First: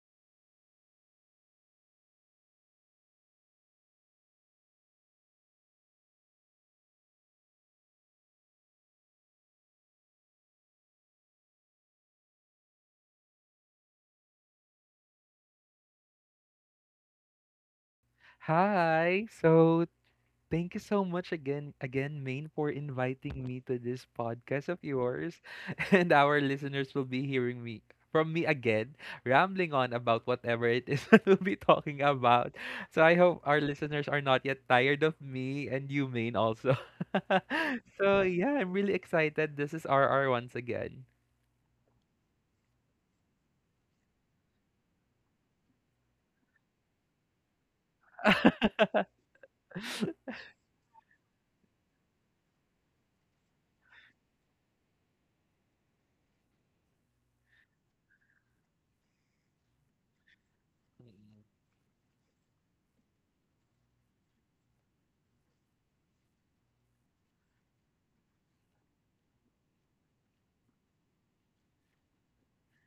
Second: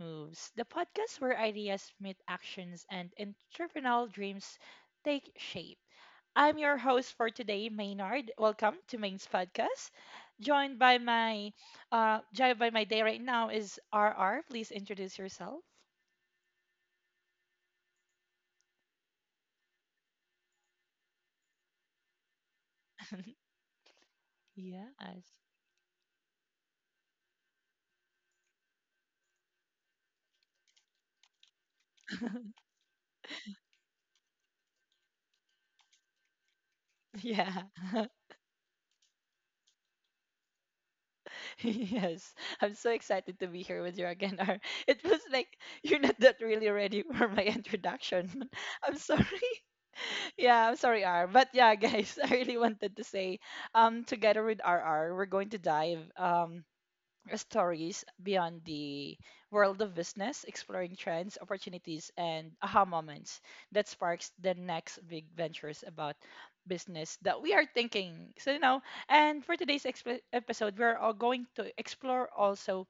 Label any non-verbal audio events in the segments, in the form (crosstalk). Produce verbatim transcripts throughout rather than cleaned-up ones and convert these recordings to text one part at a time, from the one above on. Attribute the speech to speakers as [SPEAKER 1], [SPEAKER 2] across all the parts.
[SPEAKER 1] Moves, the podcast where ideas meet actions and entrepreneurial dreams take shape. I'm your host for today, Maynard. Welcome to Main's podcast. Joined by my, uh, joined by my day right now is R R. Please introduce yourself.
[SPEAKER 2] Hi. So thank you so much again, again, Main, for
[SPEAKER 1] (laughs)
[SPEAKER 2] inviting me to this podcast of
[SPEAKER 1] yes.
[SPEAKER 2] yours. (laughs) And our listeners will be hearing me from me again, rambling on about whatever it is (laughs) that we'll be talking about.
[SPEAKER 1] (laughs)
[SPEAKER 2] So I hope our listeners are not yet tired of me and you, Main, also. (laughs)
[SPEAKER 1] Yeah. (laughs)
[SPEAKER 2] So yeah, I'm really excited. This is R R once again.
[SPEAKER 1] Yes, I'm so excited to be here with you again, Ar. It was like you're not that really ready (laughs) for my introduction. (laughs) I'm sorry. Yeah, I'm sorry, R. But yeah, guys, (laughs) I really wanted to say, um, together with R. R. we're going to dive um stories beyond the world of business, exploring trends,
[SPEAKER 2] Mm-mm,
[SPEAKER 1] opportunities, and aha moments that sparks the next big ventures about business that we are thinking. So, you know, and for today's exp- episode, we're all going to explore also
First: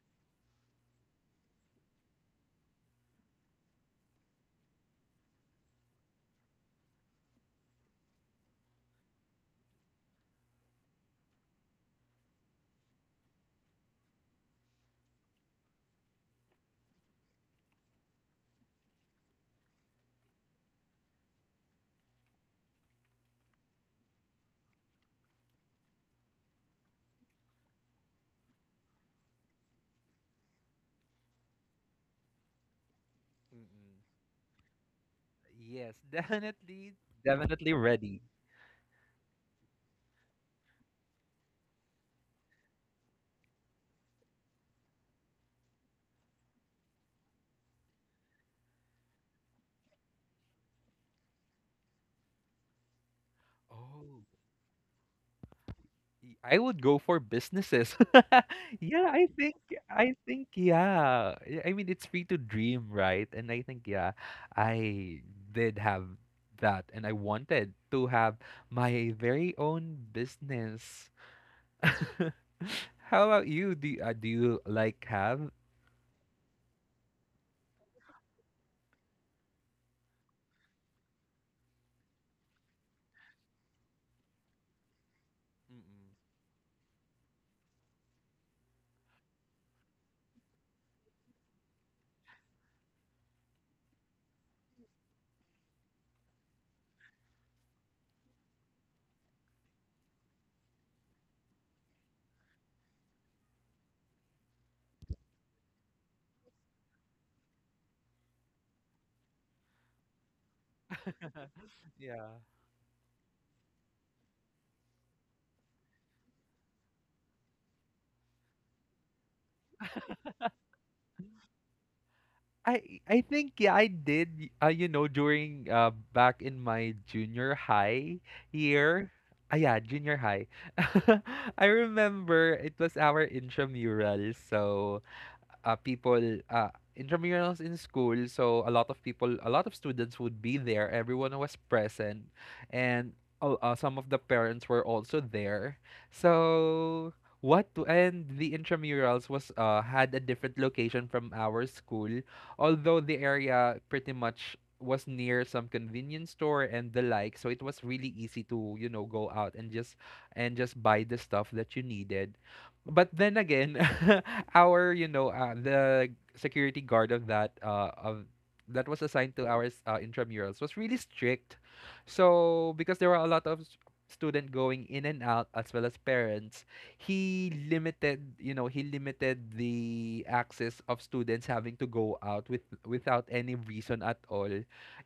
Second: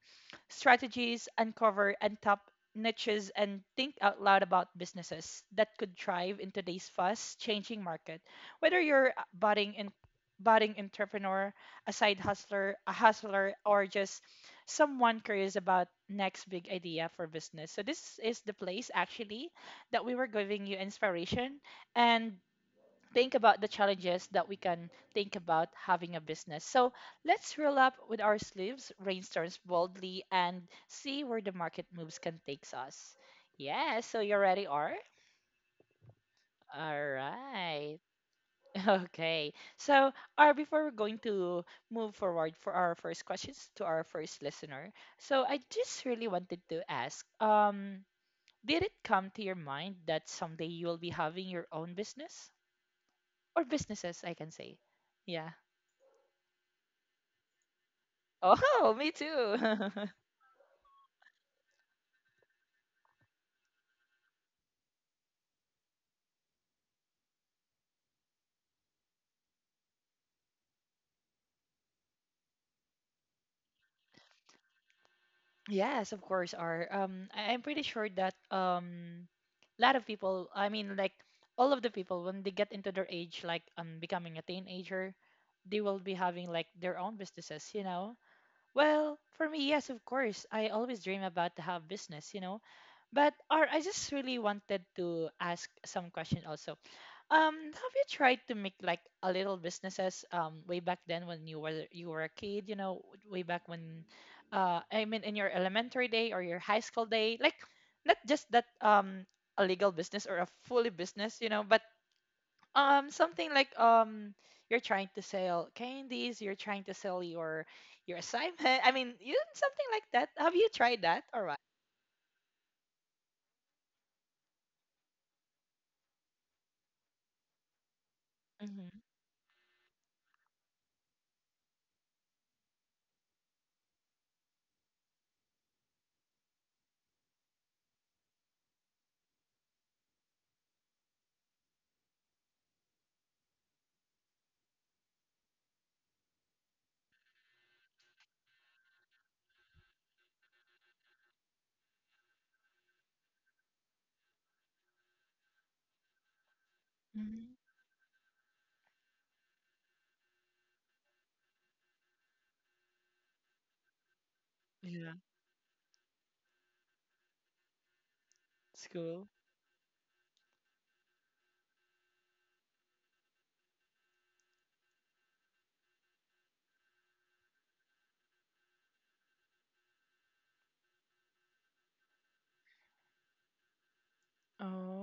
[SPEAKER 1] strategies, uncover and top niches, and think out loud about businesses that could thrive in today's fast changing market. Whether you're a budding in budding entrepreneur, a side hustler, a hustler, or just someone curious about next big idea for business. So this is the place actually that we were giving you inspiration and think about the challenges that we can think about having a business. So let's roll up with our sleeves, rainstorms boldly, and see where the market moves can takes us.
[SPEAKER 2] mm-mm.
[SPEAKER 1] Yeah, so you're ready, R?
[SPEAKER 2] Yes, (laughs) definitely,
[SPEAKER 1] All
[SPEAKER 2] definitely
[SPEAKER 1] right.
[SPEAKER 2] ready.
[SPEAKER 1] Okay. So, uh, before we're going to move forward for our first questions to our first listener, so I just really wanted to ask, um, did it come to your mind that someday you will be having your own business or
[SPEAKER 2] Oh.
[SPEAKER 1] businesses, I can say? Yeah.
[SPEAKER 2] Y- I would go for businesses. (laughs)
[SPEAKER 1] Oh, (laughs)
[SPEAKER 2] Yeah,
[SPEAKER 1] me
[SPEAKER 2] I think
[SPEAKER 1] too.
[SPEAKER 2] I
[SPEAKER 1] (laughs)
[SPEAKER 2] think yeah. Yeah, I mean, it's free to dream, right? And I think yeah, I did have that and I wanted to have my very own business. (laughs) How about you? Do you, uh, do you like have?
[SPEAKER 1] Yes, of course are. Um, I- I'm pretty sure that um, a lot of people. I mean, like all of the people when they get into their age, like um, becoming a teenager, they will
[SPEAKER 2] Mm-mm.
[SPEAKER 1] be having like their own businesses, you know. Well, for me, yes, of course. I always dream about to have business, you know, but or I just really wanted to ask some question also. Um, have you tried to make like a little businesses um way back then when you were you were a kid, you know, way back when uh I mean in your elementary day or your high school day, like not just that um a legal business or a fully business, you know, but
[SPEAKER 2] (laughs) Yeah.
[SPEAKER 1] um something like um you're trying to sell candies, you're trying to sell your your assignment. I mean, you something like that. Have you tried that or what?
[SPEAKER 2] I I think yeah I did uh, you know during uh back in my junior high
[SPEAKER 1] Mm-hmm.
[SPEAKER 2] year. Ah yeah, junior high. (laughs) I remember it was our intramural. So uh, people, uh, intramurals in school, so a lot of people a lot of students would be there. Everyone was present, and uh, uh, some of the parents were also there. So what to, and the intramurals was uh, had a different location from our school, although the area pretty much was near some convenience store and the like, so
[SPEAKER 1] Hmm.
[SPEAKER 2] it was really easy to, you know, go out and just and just buy the stuff that you needed. But then again, (laughs) our you
[SPEAKER 1] Yeah,
[SPEAKER 2] know uh, the security guard of that uh, of that was
[SPEAKER 1] school.
[SPEAKER 2] assigned to our s- uh, intramurals was really strict. So because there were a lot of s- student going in and out as well as parents, he limited you know he limited the access of students having to go out with without any reason at all.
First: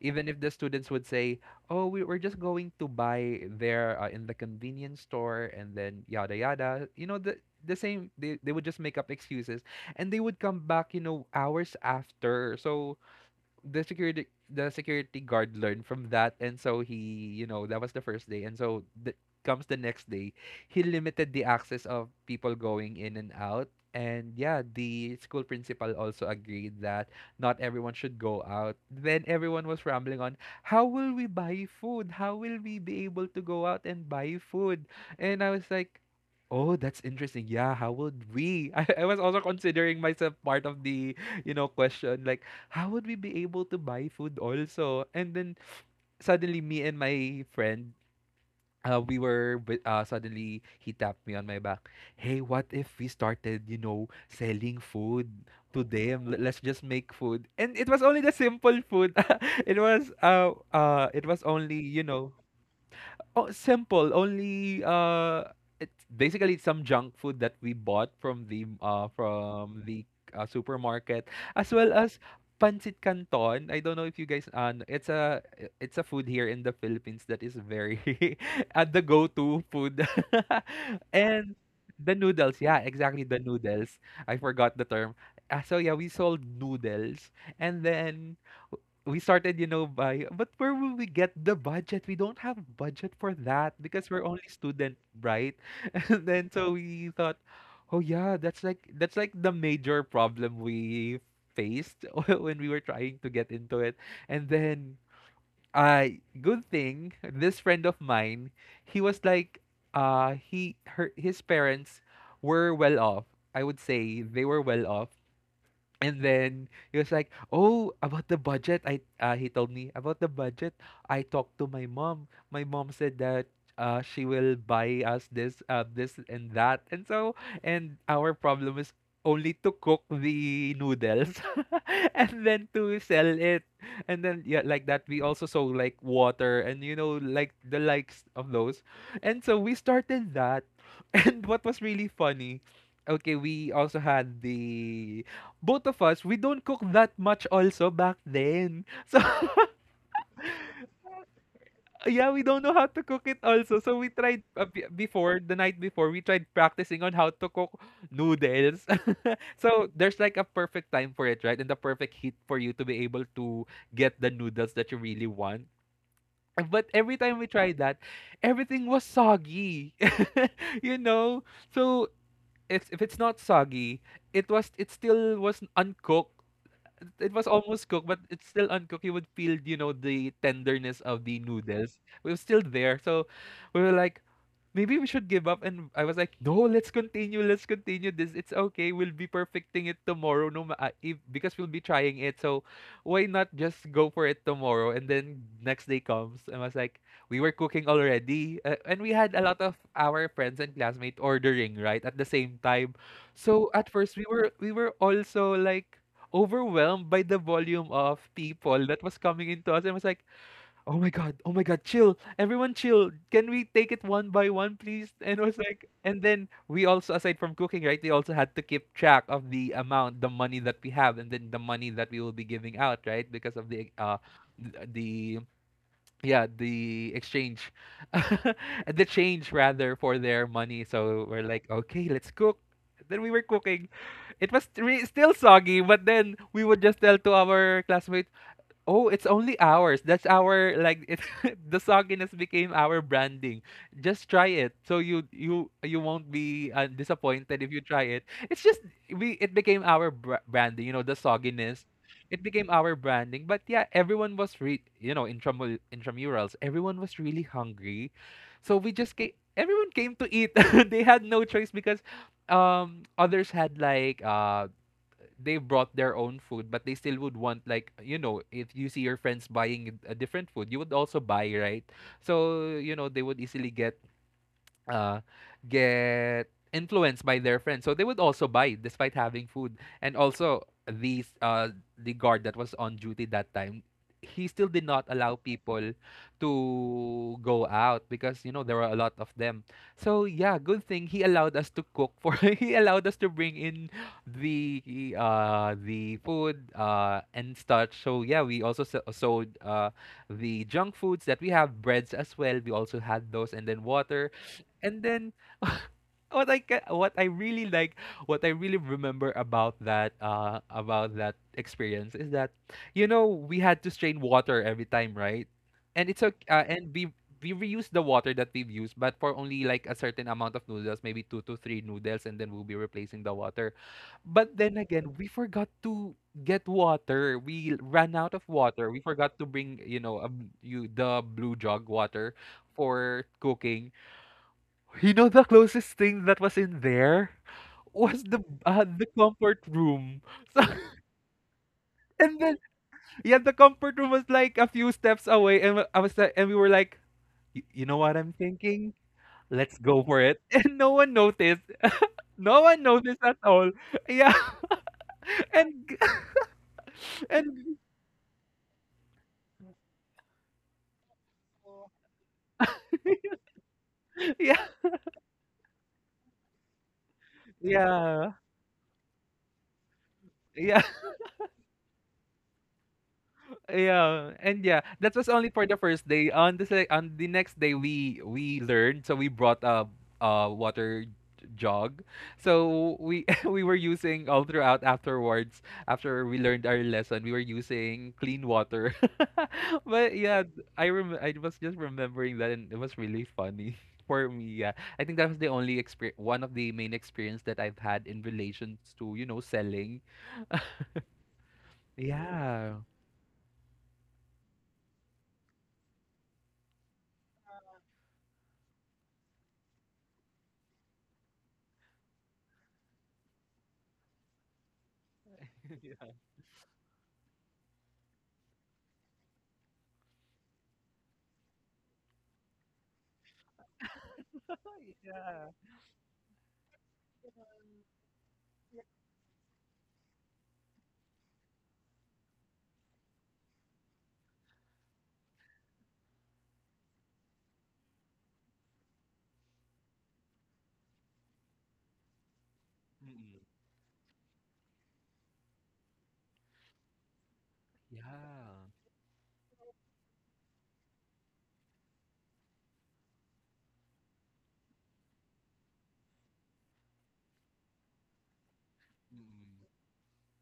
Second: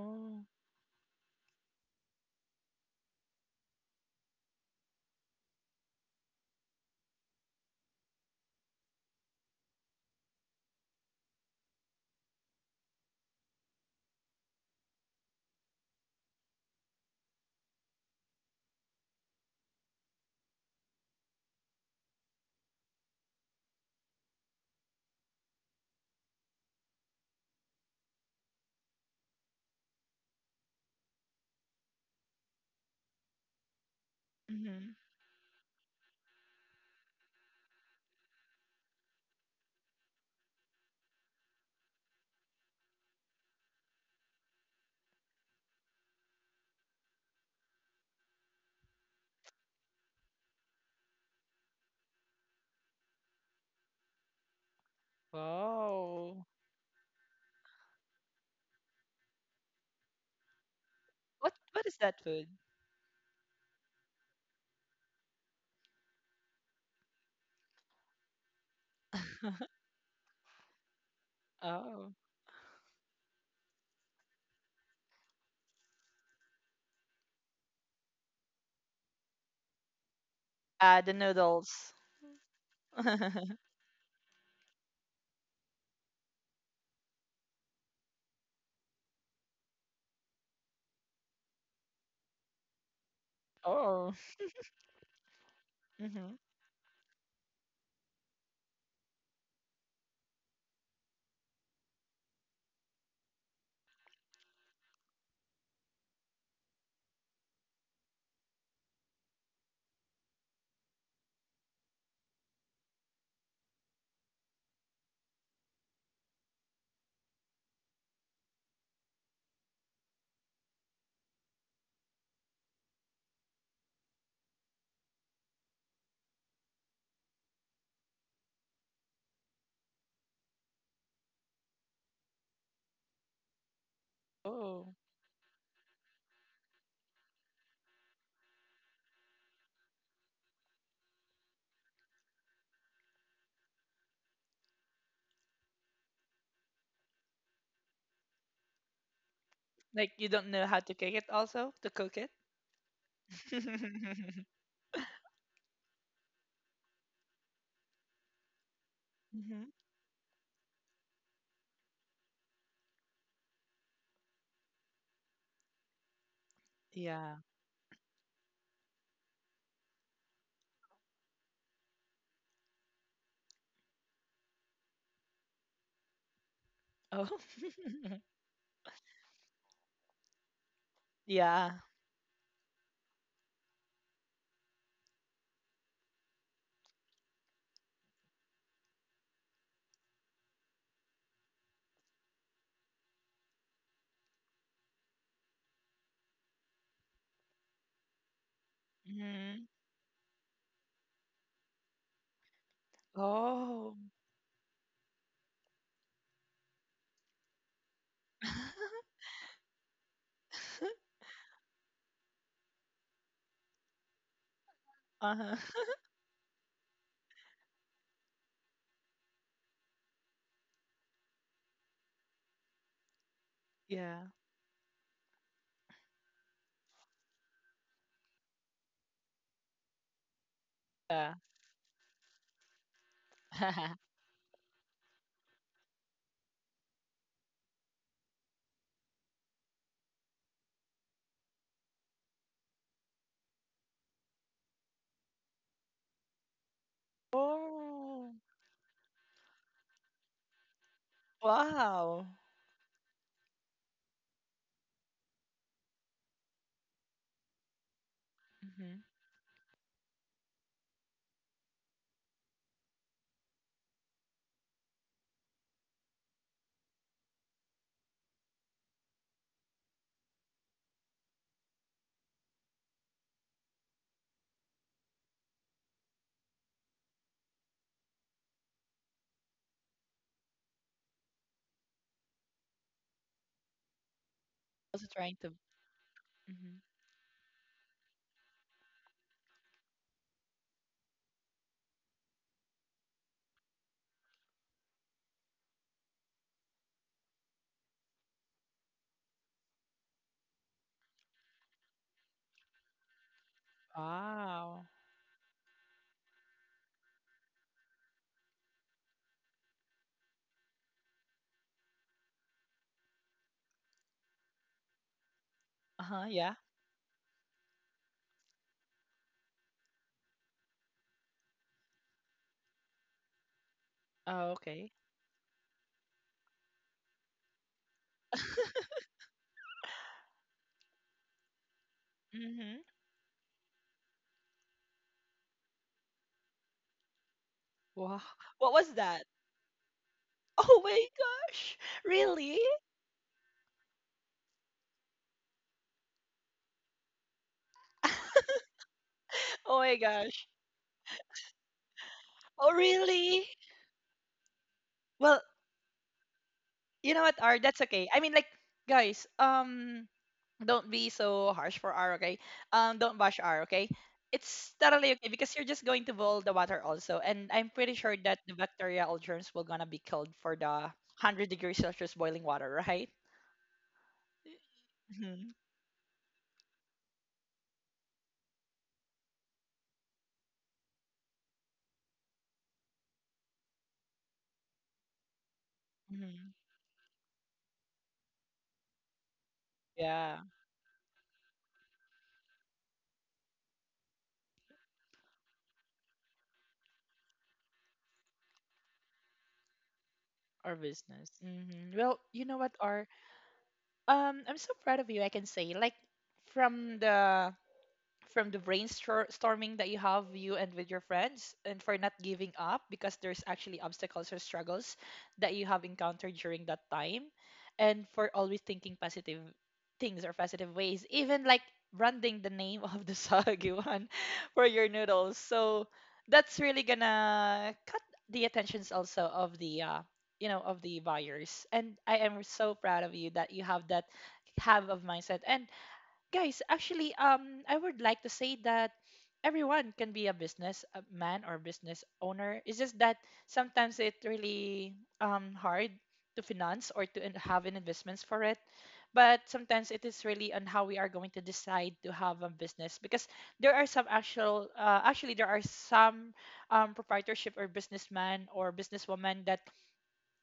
[SPEAKER 2] Even if the students would say, oh, we, we're just going to buy there uh, in the convenience store and then yada yada. You know, the, the same, they, they would just make up excuses, and they would come back, you know, hours after. So the security the security guard learned from that, and so he, you know, that was the first day. And so the, comes the next day, he limited the access of people going in and out. And yeah, the school principal also agreed that not everyone should go out. Then everyone was rambling on, how will we buy food, how will we be able to go out and buy food?
[SPEAKER 1] Mm-hmm.
[SPEAKER 2] And I was like, oh, that's interesting. Yeah, how would we? (laughs) i, I was also considering myself part of the, you know, question, like, how would we be able to buy food also? And then suddenly me and my friend, uh, we were wi- uh, suddenly he tapped me on my back. Hey, what if we started, you know, selling food to them? Let-
[SPEAKER 1] Wow.
[SPEAKER 2] Let's just make food. And it was only the simple food. (laughs) it was uh uh it was
[SPEAKER 1] What
[SPEAKER 2] only,
[SPEAKER 1] what is
[SPEAKER 2] you
[SPEAKER 1] that
[SPEAKER 2] know.
[SPEAKER 1] food?
[SPEAKER 2] Oh, simple. Only uh, it's basically some junk food that we bought from the uh from the uh, supermarket, as well
[SPEAKER 1] Oh.
[SPEAKER 2] as pancit canton. I don't know if you guys uh, kn- it's a it's a food here in the Philippines that is very (laughs) uh, the go-to food,
[SPEAKER 1] Uh, the
[SPEAKER 2] (laughs) and
[SPEAKER 1] noodles.
[SPEAKER 2] the noodles. Yeah, exactly the
[SPEAKER 1] (laughs)
[SPEAKER 2] noodles. I forgot the term. Uh, so yeah, we sold noodles, and then we started, you know, by, but where will we get the budget? We don't have budget for that because
[SPEAKER 1] Oh.
[SPEAKER 2] we're only student, right? (laughs) And
[SPEAKER 1] Hmm.
[SPEAKER 2] then so we thought, oh yeah, that's like that's like the major problem we faced (laughs) when we were trying to get into it. And then I good thing this friend of mine, he was like, uh he her his parents were well off. I would say they were well off. And then he was like, "Oh, about the budget." I uh, He told me about the budget. I talked to my mom. My mom said that uh, she will buy us this, uh, this and that. And so, and our problem is only to cook the noodles, (laughs) and then to sell it. And then yeah, like
[SPEAKER 1] Oh.
[SPEAKER 2] that, we also sold like water and, you know, like the likes of those. And so we started that. (laughs) And what was really funny, okay, we also had the both of us, we don't cook that much also back then. So,
[SPEAKER 1] Like you don't know how to cook it also? To
[SPEAKER 2] (laughs)
[SPEAKER 1] cook it?
[SPEAKER 2] yeah, we don't know how to cook it also. So we
[SPEAKER 1] (laughs)
[SPEAKER 2] tried, uh, b- before, the night before, we tried practicing on how to cook noodles. (laughs)
[SPEAKER 1] Hmm.
[SPEAKER 2] So there's like a perfect time for it, right? And the perfect heat for you to be able to get the noodles that you really want. But every
[SPEAKER 1] Yeah.
[SPEAKER 2] time we tried that, everything was soggy. (laughs) You know? So it's if it's not soggy, it was it still was uncooked.
[SPEAKER 1] Oh.
[SPEAKER 2] It was almost cooked, but
[SPEAKER 1] (laughs)
[SPEAKER 2] it's still uncooked. You would feel, you know, the tenderness of the
[SPEAKER 1] Yeah.
[SPEAKER 2] noodles. It was still there. So we were like, maybe we should give up. And I was like, no, let's continue. Let's continue this. It's okay. We'll be perfecting it tomorrow. No, ma- uh, if, because we'll be trying it. So why not just go for it tomorrow? And then next day comes. And I was like, we were cooking already. Uh, and we had a lot
[SPEAKER 1] Hmm.
[SPEAKER 2] of our friends and classmates ordering, right? At the same time. So at
[SPEAKER 1] Oh.
[SPEAKER 2] first we were, we were also like, overwhelmed by the volume of people that
[SPEAKER 1] (laughs)
[SPEAKER 2] was coming into us. And I was like, oh my god, oh my god, chill. Everyone chill. Can we take it one by one, please? (laughs) And it
[SPEAKER 1] Uh-huh.
[SPEAKER 2] was like,
[SPEAKER 1] (laughs)
[SPEAKER 2] and then we also, aside from cooking, right, they also had to keep track of the amount, the money that we have and then the money that we will be giving out, right? Because of the uh
[SPEAKER 1] Yeah.
[SPEAKER 2] th- the yeah, the exchange. (laughs) The change rather for their money. So
[SPEAKER 1] Yeah.
[SPEAKER 2] we're like, "Okay, let's cook." Then we were cooking.
[SPEAKER 1] (laughs)
[SPEAKER 2] It was re- still soggy, but then we would just tell to our classmates, oh, it's only ours. That's our, like, it's (laughs) the sogginess became our branding. Just try it. So you you you won't be uh, disappointed if you try it.
[SPEAKER 1] Oh.
[SPEAKER 2] It's just we it became our br- branding, you know, the sogginess.
[SPEAKER 1] Wow.
[SPEAKER 2] It became our branding. But yeah, everyone was re you know, intramur intramurals. Everyone was really hungry. So we
[SPEAKER 1] Hmm.
[SPEAKER 2] just came, everyone came to eat. (laughs) They had no choice because um others had like uh they brought their own food, but they still would want, like, you know, if you see your friends buying a different food, you would also buy, right? So, you know, they would easily get uh, get influenced by their friends. So they would also buy despite having food. And also these uh, the guard that was on duty that time, he still did
[SPEAKER 1] Also
[SPEAKER 2] not allow
[SPEAKER 1] trying to.
[SPEAKER 2] people
[SPEAKER 1] Hmm.
[SPEAKER 2] to go out because, you know, there were a lot of them. So yeah, good thing he allowed us to cook, for (laughs) he allowed us to bring in the uh the food uh and such. So yeah, we also s- sold uh the junk foods that we have, breads as well. We also had those and then water.
[SPEAKER 1] Wow.
[SPEAKER 2] And then (laughs) what I ca- what I really like, what I really remember about that uh about that experience is that, you know, we had to strain water every time, right? And it's
[SPEAKER 1] Uh-huh.
[SPEAKER 2] okay,
[SPEAKER 1] Yeah.
[SPEAKER 2] uh, and we we reuse the water that we've used, but for only like a certain amount of noodles, maybe two to three noodles, and then we'll be replacing the water.
[SPEAKER 1] Oh,
[SPEAKER 2] But then
[SPEAKER 1] okay.
[SPEAKER 2] again, we forgot to get water. We ran out of water. We forgot to bring, you know, um, you the blue jug water
[SPEAKER 1] Hmm.
[SPEAKER 2] for cooking. You know, the closest thing that was in there
[SPEAKER 1] Wow.
[SPEAKER 2] was the
[SPEAKER 1] What
[SPEAKER 2] uh,
[SPEAKER 1] was
[SPEAKER 2] the
[SPEAKER 1] that?
[SPEAKER 2] comfort room. (laughs) So,
[SPEAKER 1] Oh my gosh!
[SPEAKER 2] and then
[SPEAKER 1] Really?
[SPEAKER 2] yeah, the comfort room was like a few steps away, and I was like, and we were like, "Y- You know what I'm
[SPEAKER 1] (laughs)
[SPEAKER 2] thinking? Let's
[SPEAKER 1] Oh my
[SPEAKER 2] go for it."
[SPEAKER 1] gosh.
[SPEAKER 2] (laughs) And no one noticed. No
[SPEAKER 1] Oh
[SPEAKER 2] one noticed at
[SPEAKER 1] really?
[SPEAKER 2] all. Yeah,
[SPEAKER 1] Well,
[SPEAKER 2] (laughs) and g-
[SPEAKER 1] you know
[SPEAKER 2] (laughs)
[SPEAKER 1] what, R,
[SPEAKER 2] and
[SPEAKER 1] that's okay. I mean like guys, um don't be so harsh for R, okay? Um don't bash R, okay?
[SPEAKER 2] yeah,
[SPEAKER 1] It's totally okay because you're just going to boil the water also and I'm pretty sure
[SPEAKER 2] yeah,
[SPEAKER 1] that the bacteria all germs will gonna be killed for
[SPEAKER 2] yeah.
[SPEAKER 1] the one hundred degrees Celsius boiling water, right?
[SPEAKER 2] Yeah, and yeah, that was only
[SPEAKER 1] Hmm.
[SPEAKER 2] for the first day. On the se- on the next day, we we learned, so we brought a a water j- jug. So we (laughs) we were using all throughout afterwards. After we
[SPEAKER 1] Hmm.
[SPEAKER 2] learned our lesson, we were using clean water. (laughs) But
[SPEAKER 1] Yeah,
[SPEAKER 2] yeah, th- I rem I was just remembering that, and it was really funny (laughs) for me. Yeah, I think that was the only experience, one of the main experience that I've had in relations to, you know, selling.
[SPEAKER 1] our business. Hmm.
[SPEAKER 2] Oh.
[SPEAKER 1] Well, you know what,
[SPEAKER 2] Yeah.
[SPEAKER 1] R? Um, I'm so proud of you. I can say, like, from the from the brainstorming that you have you and with your friends and for not giving up because there's actually obstacles or struggles that you have
[SPEAKER 2] (laughs)
[SPEAKER 1] encountered during that time, and for always thinking positive things or positive ways, even like branding the name of the soggy (laughs) for your noodles,
[SPEAKER 2] Yeah. (laughs)
[SPEAKER 1] so that's really
[SPEAKER 2] Yeah.
[SPEAKER 1] gonna cut the attentions also of the uh, you know, of the buyers. And I am so proud of you that you have that have of mindset. And guys, actually, um I would like to say that everyone can be a business a man or business owner. It's just that
[SPEAKER 2] Mm.
[SPEAKER 1] sometimes it really um hard to finance or to in- have an investments for it,
[SPEAKER 2] Yeah.
[SPEAKER 1] but sometimes it is really on how we are going to decide to have a business. Because there are some actual uh, actually there are some um, proprietorship or businessman or businesswoman that
[SPEAKER 2] Mm.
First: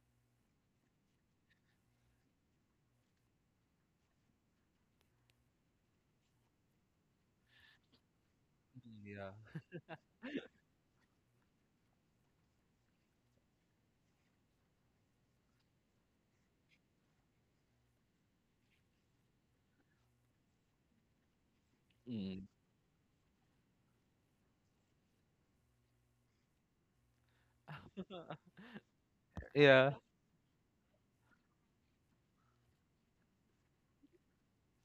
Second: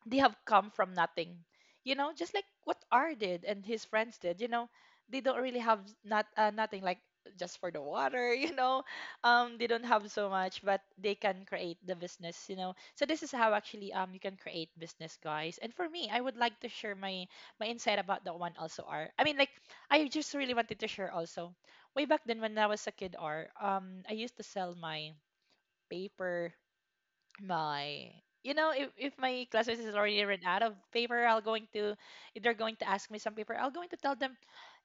[SPEAKER 1] they have come from nothing, you know, just like what R did and his friends did, you know. They don't really have not uh, nothing, like just for the water, (laughs) you know,
[SPEAKER 2] Mm,
[SPEAKER 1] um
[SPEAKER 2] yeah.
[SPEAKER 1] they don't have so much, but they can create the business, you know. So this is how actually um you can create business, guys. And for me, I would like to share my my insight about that one also, R. I mean like I just really wanted to share also way back then
[SPEAKER 2] Mm.
[SPEAKER 1] when I
[SPEAKER 2] (laughs)
[SPEAKER 1] was a kid, R. um I used to sell my paper, my, you know, if, if my classmates
[SPEAKER 2] Yeah.
[SPEAKER 1] is already run out of paper, I'll going to, if they're going to ask me some paper, I'll going to tell them,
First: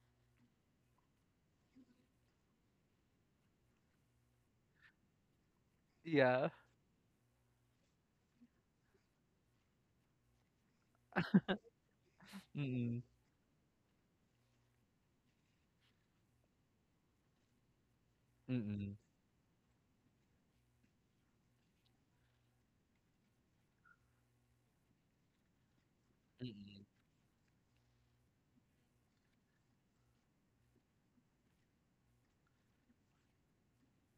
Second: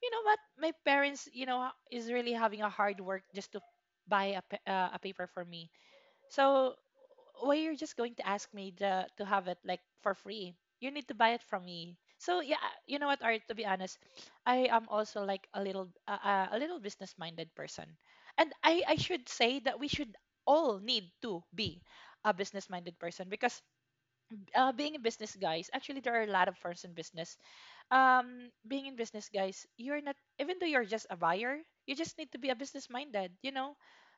[SPEAKER 1] you know what, my parents, you know, is really having a hard work just to buy a, pa- uh, a paper for me.
[SPEAKER 2] Yeah.
[SPEAKER 1] So why you're just going to ask me the, to have it like for free? You need to buy it from me. So yeah, you
[SPEAKER 2] Mm.
[SPEAKER 1] know what, Art? To be honest, I am also like a little uh, uh, a little business minded person, and I I
[SPEAKER 2] Mm.
[SPEAKER 1] should say that we should all need to be a business minded person. Because uh, being a business, guys, actually there are a lot of firms
[SPEAKER 2] Mm.
[SPEAKER 1] in business. um being in business, guys, you're not even though you're just a buyer, you just need to be a business minded, you know.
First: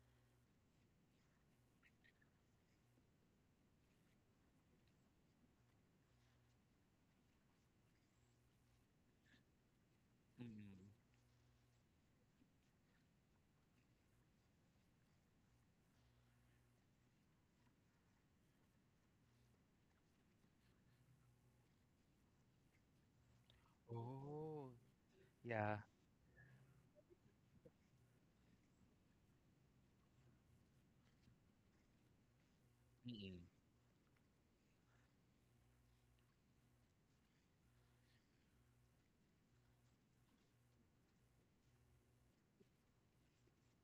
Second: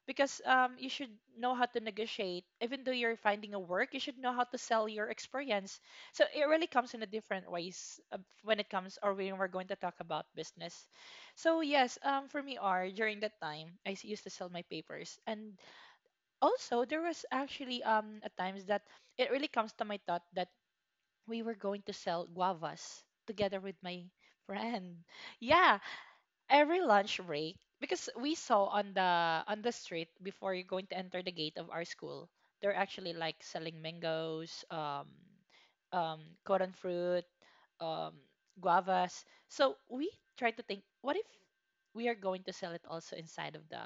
[SPEAKER 1] Because um you should know how to negotiate. Even though you're finding a work, you should know how to sell your experience. So it really comes in a different ways uh, when it comes or when we're going to talk about
[SPEAKER 2] Mm.
[SPEAKER 1] business. So yes, um for me are, during that time, i s- used to sell my papers. And also there was actually um at times that it really comes to my thought that we were going to sell guavas together with my
[SPEAKER 2] Oh,
[SPEAKER 1] friend.
[SPEAKER 2] yeah.
[SPEAKER 1] Yeah, every lunch break, because we saw on the on the street before you're going to enter the gate of our school, they're actually like
[SPEAKER 2] Mm.
[SPEAKER 1] selling mangoes, um, um, cotton fruit, um, guavas. So we try to think, what if we are going to sell it also inside of the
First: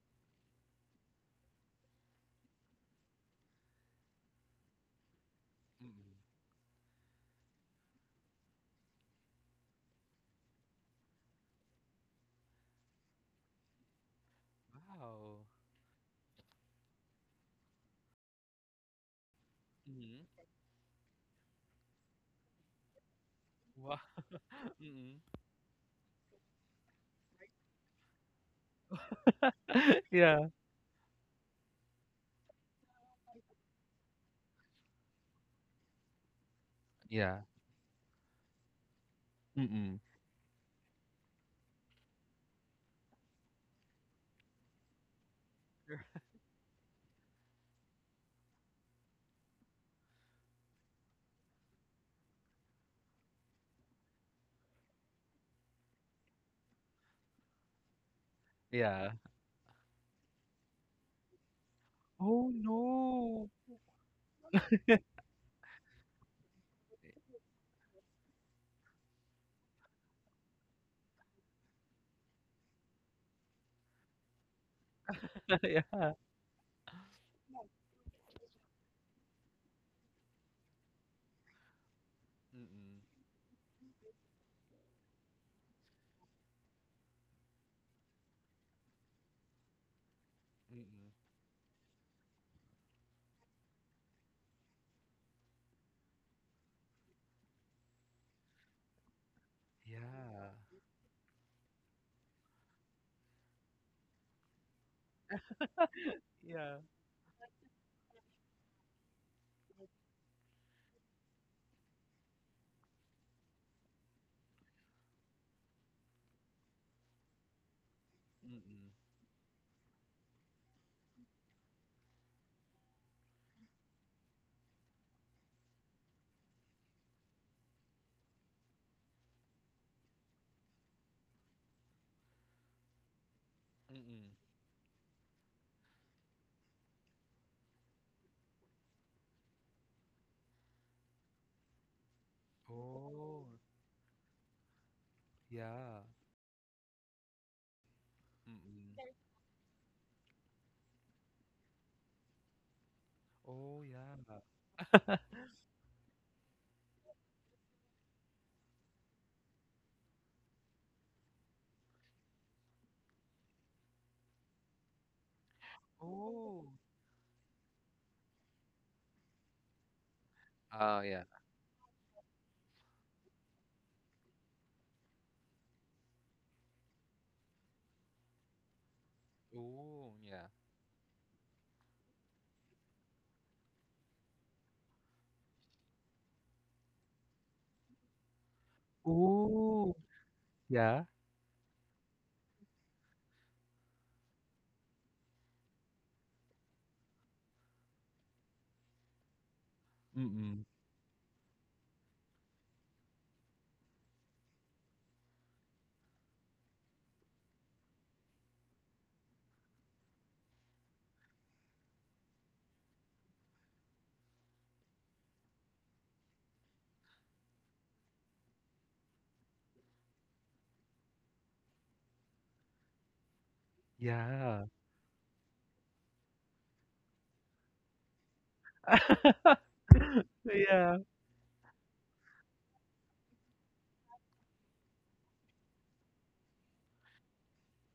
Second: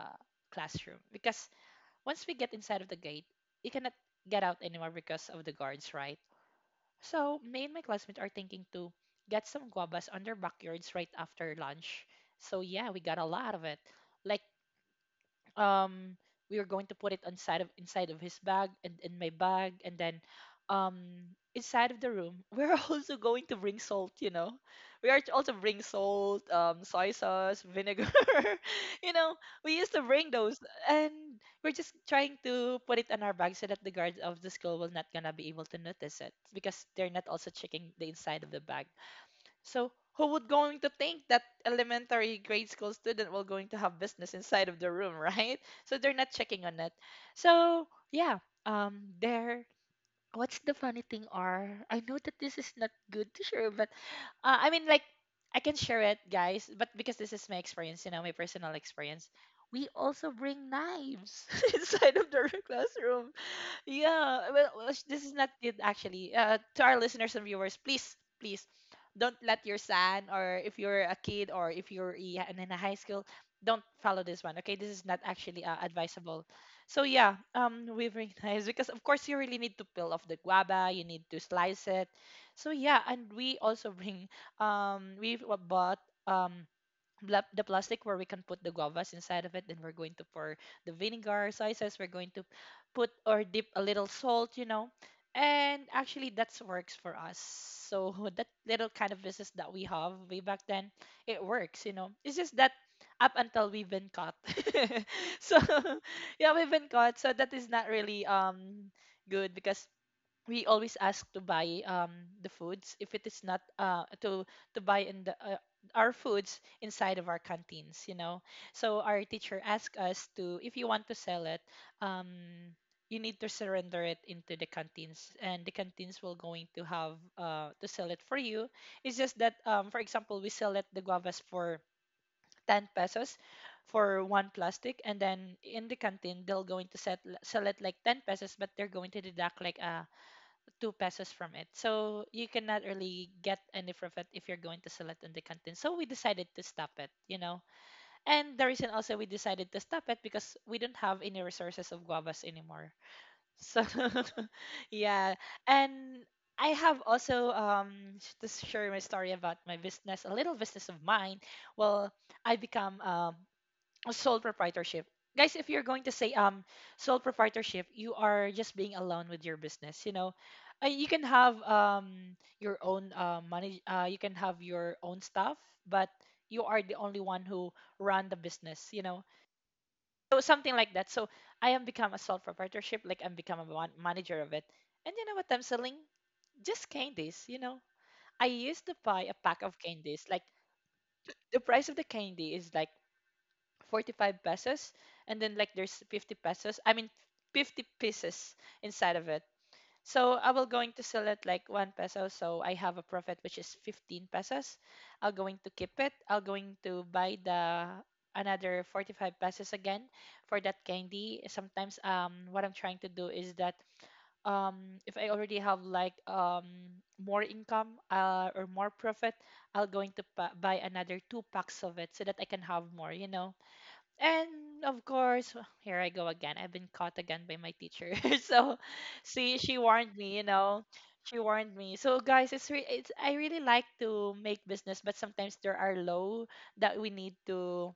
[SPEAKER 1] classroom? Because once we get inside of the gate, you cannot get out anymore because of the guards, right?
[SPEAKER 2] Mm.
[SPEAKER 1] So, me and my classmates are thinking to get some guavas on their backyards right after lunch. So, yeah, we got a lot of it. Like
[SPEAKER 2] Wow.
[SPEAKER 1] um we were going to put it inside of inside of his bag and in my bag, and then
[SPEAKER 2] Mhm.
[SPEAKER 1] um inside of the room (laughs) we're also going to bring
[SPEAKER 2] Wow.
[SPEAKER 1] salt, you know,
[SPEAKER 2] (laughs)
[SPEAKER 1] we are
[SPEAKER 2] Mm.
[SPEAKER 1] to also bring salt, um soy sauce, vinegar. (laughs) You know, we used to bring
[SPEAKER 2] Yeah.
[SPEAKER 1] those, and we're just trying to put it in our bag so that the guards of the school will not gonna be able to notice it, because they're not
[SPEAKER 2] Yeah.
[SPEAKER 1] also checking the inside of the bag. So
[SPEAKER 2] Mm.
[SPEAKER 1] who would going to think that elementary grade school student will going to have business inside of the room, (laughs) right? So they're
[SPEAKER 2] (laughs)
[SPEAKER 1] not checking on it. So yeah, um, there. What's the funny thing are? I know that this is not good to share, but uh, I mean like I can share it, guys. But because this is my experience, you know, my personal
[SPEAKER 2] Yeah.
[SPEAKER 1] experience, we also bring knives (laughs) inside of the
[SPEAKER 2] Oh
[SPEAKER 1] (laughs) classroom
[SPEAKER 2] no.
[SPEAKER 1] yeah. Well, well, sh- this is not it actually. Uh, to our listeners and viewers, please, please, don't let your son or if you're a kid or if you're i- and in a high school, don't follow this one. Okay, this is not
[SPEAKER 2] (laughs)
[SPEAKER 1] actually uh,
[SPEAKER 2] Yeah.
[SPEAKER 1] advisable. So yeah, um, we've recognized (laughs) because of course you really need to peel off the guava, you need to slice it. So
[SPEAKER 2] Mm.
[SPEAKER 1] yeah, and we also bring um, we've uh, bought um bla- the plastic where we can put the guavas inside of it. Then we're going to pour the
[SPEAKER 2] Mm.
[SPEAKER 1] vinegar soy sauce. We're going to put or dip a little salt, you know, and actually that's works for us. So (laughs) that little kind of business that we have way
[SPEAKER 2] Yeah.
[SPEAKER 1] back then, it works, you know. It's just that up until we've been caught. (laughs) So (laughs) yeah, we've
[SPEAKER 2] Yeah.
[SPEAKER 1] been caught. So that is not really um good because we always ask to buy um the foods if it is not uh to to buy in the uh, our foods inside of our canteens, you know.
[SPEAKER 2] Mm.
[SPEAKER 1] So our teacher asked us to, if you want to sell it, um you need to surrender it into the canteens and the canteens will going to have uh to sell it for you. It's just that, um, for example, we sell it the guavas for ten pesos for
[SPEAKER 2] Mm.
[SPEAKER 1] one plastic, and then in the canteen they'll going to set, sell it like ten pesos but they're going to deduct like a two pesos from it. So you cannot really
[SPEAKER 2] Oh,
[SPEAKER 1] get any profit if you're going to sell it in the canteen. So
[SPEAKER 2] yeah.
[SPEAKER 1] we decided to stop it, you know. And the reason
[SPEAKER 2] Mm.
[SPEAKER 1] also we decided to stop it because we don't have any resources of guavas anymore. So
[SPEAKER 2] Oh, yeah.
[SPEAKER 1] (laughs) yeah. And I have also um sh- to share my story about my business, a little business of mine. Well, I become um sole proprietorship. Guys, if you're going to say um
[SPEAKER 2] Oh.
[SPEAKER 1] sole proprietorship, you are just being alone with your business. You know, uh,
[SPEAKER 2] Oh,
[SPEAKER 1] you can
[SPEAKER 2] yeah.
[SPEAKER 1] have um your own uh, money. Uh, you can have your own stuff, but you are the only one who run the business. You know,
[SPEAKER 2] Oh,
[SPEAKER 1] so
[SPEAKER 2] yeah.
[SPEAKER 1] something like that. So I am become a sole proprietorship, like I'm become a man- manager of it. And you know what I'm selling? Just candies. You know, I used to buy a pack of
[SPEAKER 2] Ooh,
[SPEAKER 1] candies. Like
[SPEAKER 2] yeah.
[SPEAKER 1] the price of the candy is like forty-five pesos, and then like there's fifty pesos i mean fifty pieces inside of it. So I
[SPEAKER 2] Mm.
[SPEAKER 1] will going to sell it like one peso, so I have a profit which is fifteen pesos. I'll going to keep it, I'll going to buy the another forty-five pesos again for that candy. Sometimes, um, what I'm trying to do is that, um, if I already have like, um, more income, uh, or more profit, I'll going to pa- buy another two packs of it so that I can have more, you know. And
[SPEAKER 2] Yeah.
[SPEAKER 1] of course, (laughs) here I go again. I've been caught again by my teacher. (laughs) So, see,
[SPEAKER 2] (laughs)
[SPEAKER 1] she warned me. You know,
[SPEAKER 2] Yeah.
[SPEAKER 1] she warned me. So guys, it's re- it's I really like to make business, but sometimes there are law that we need to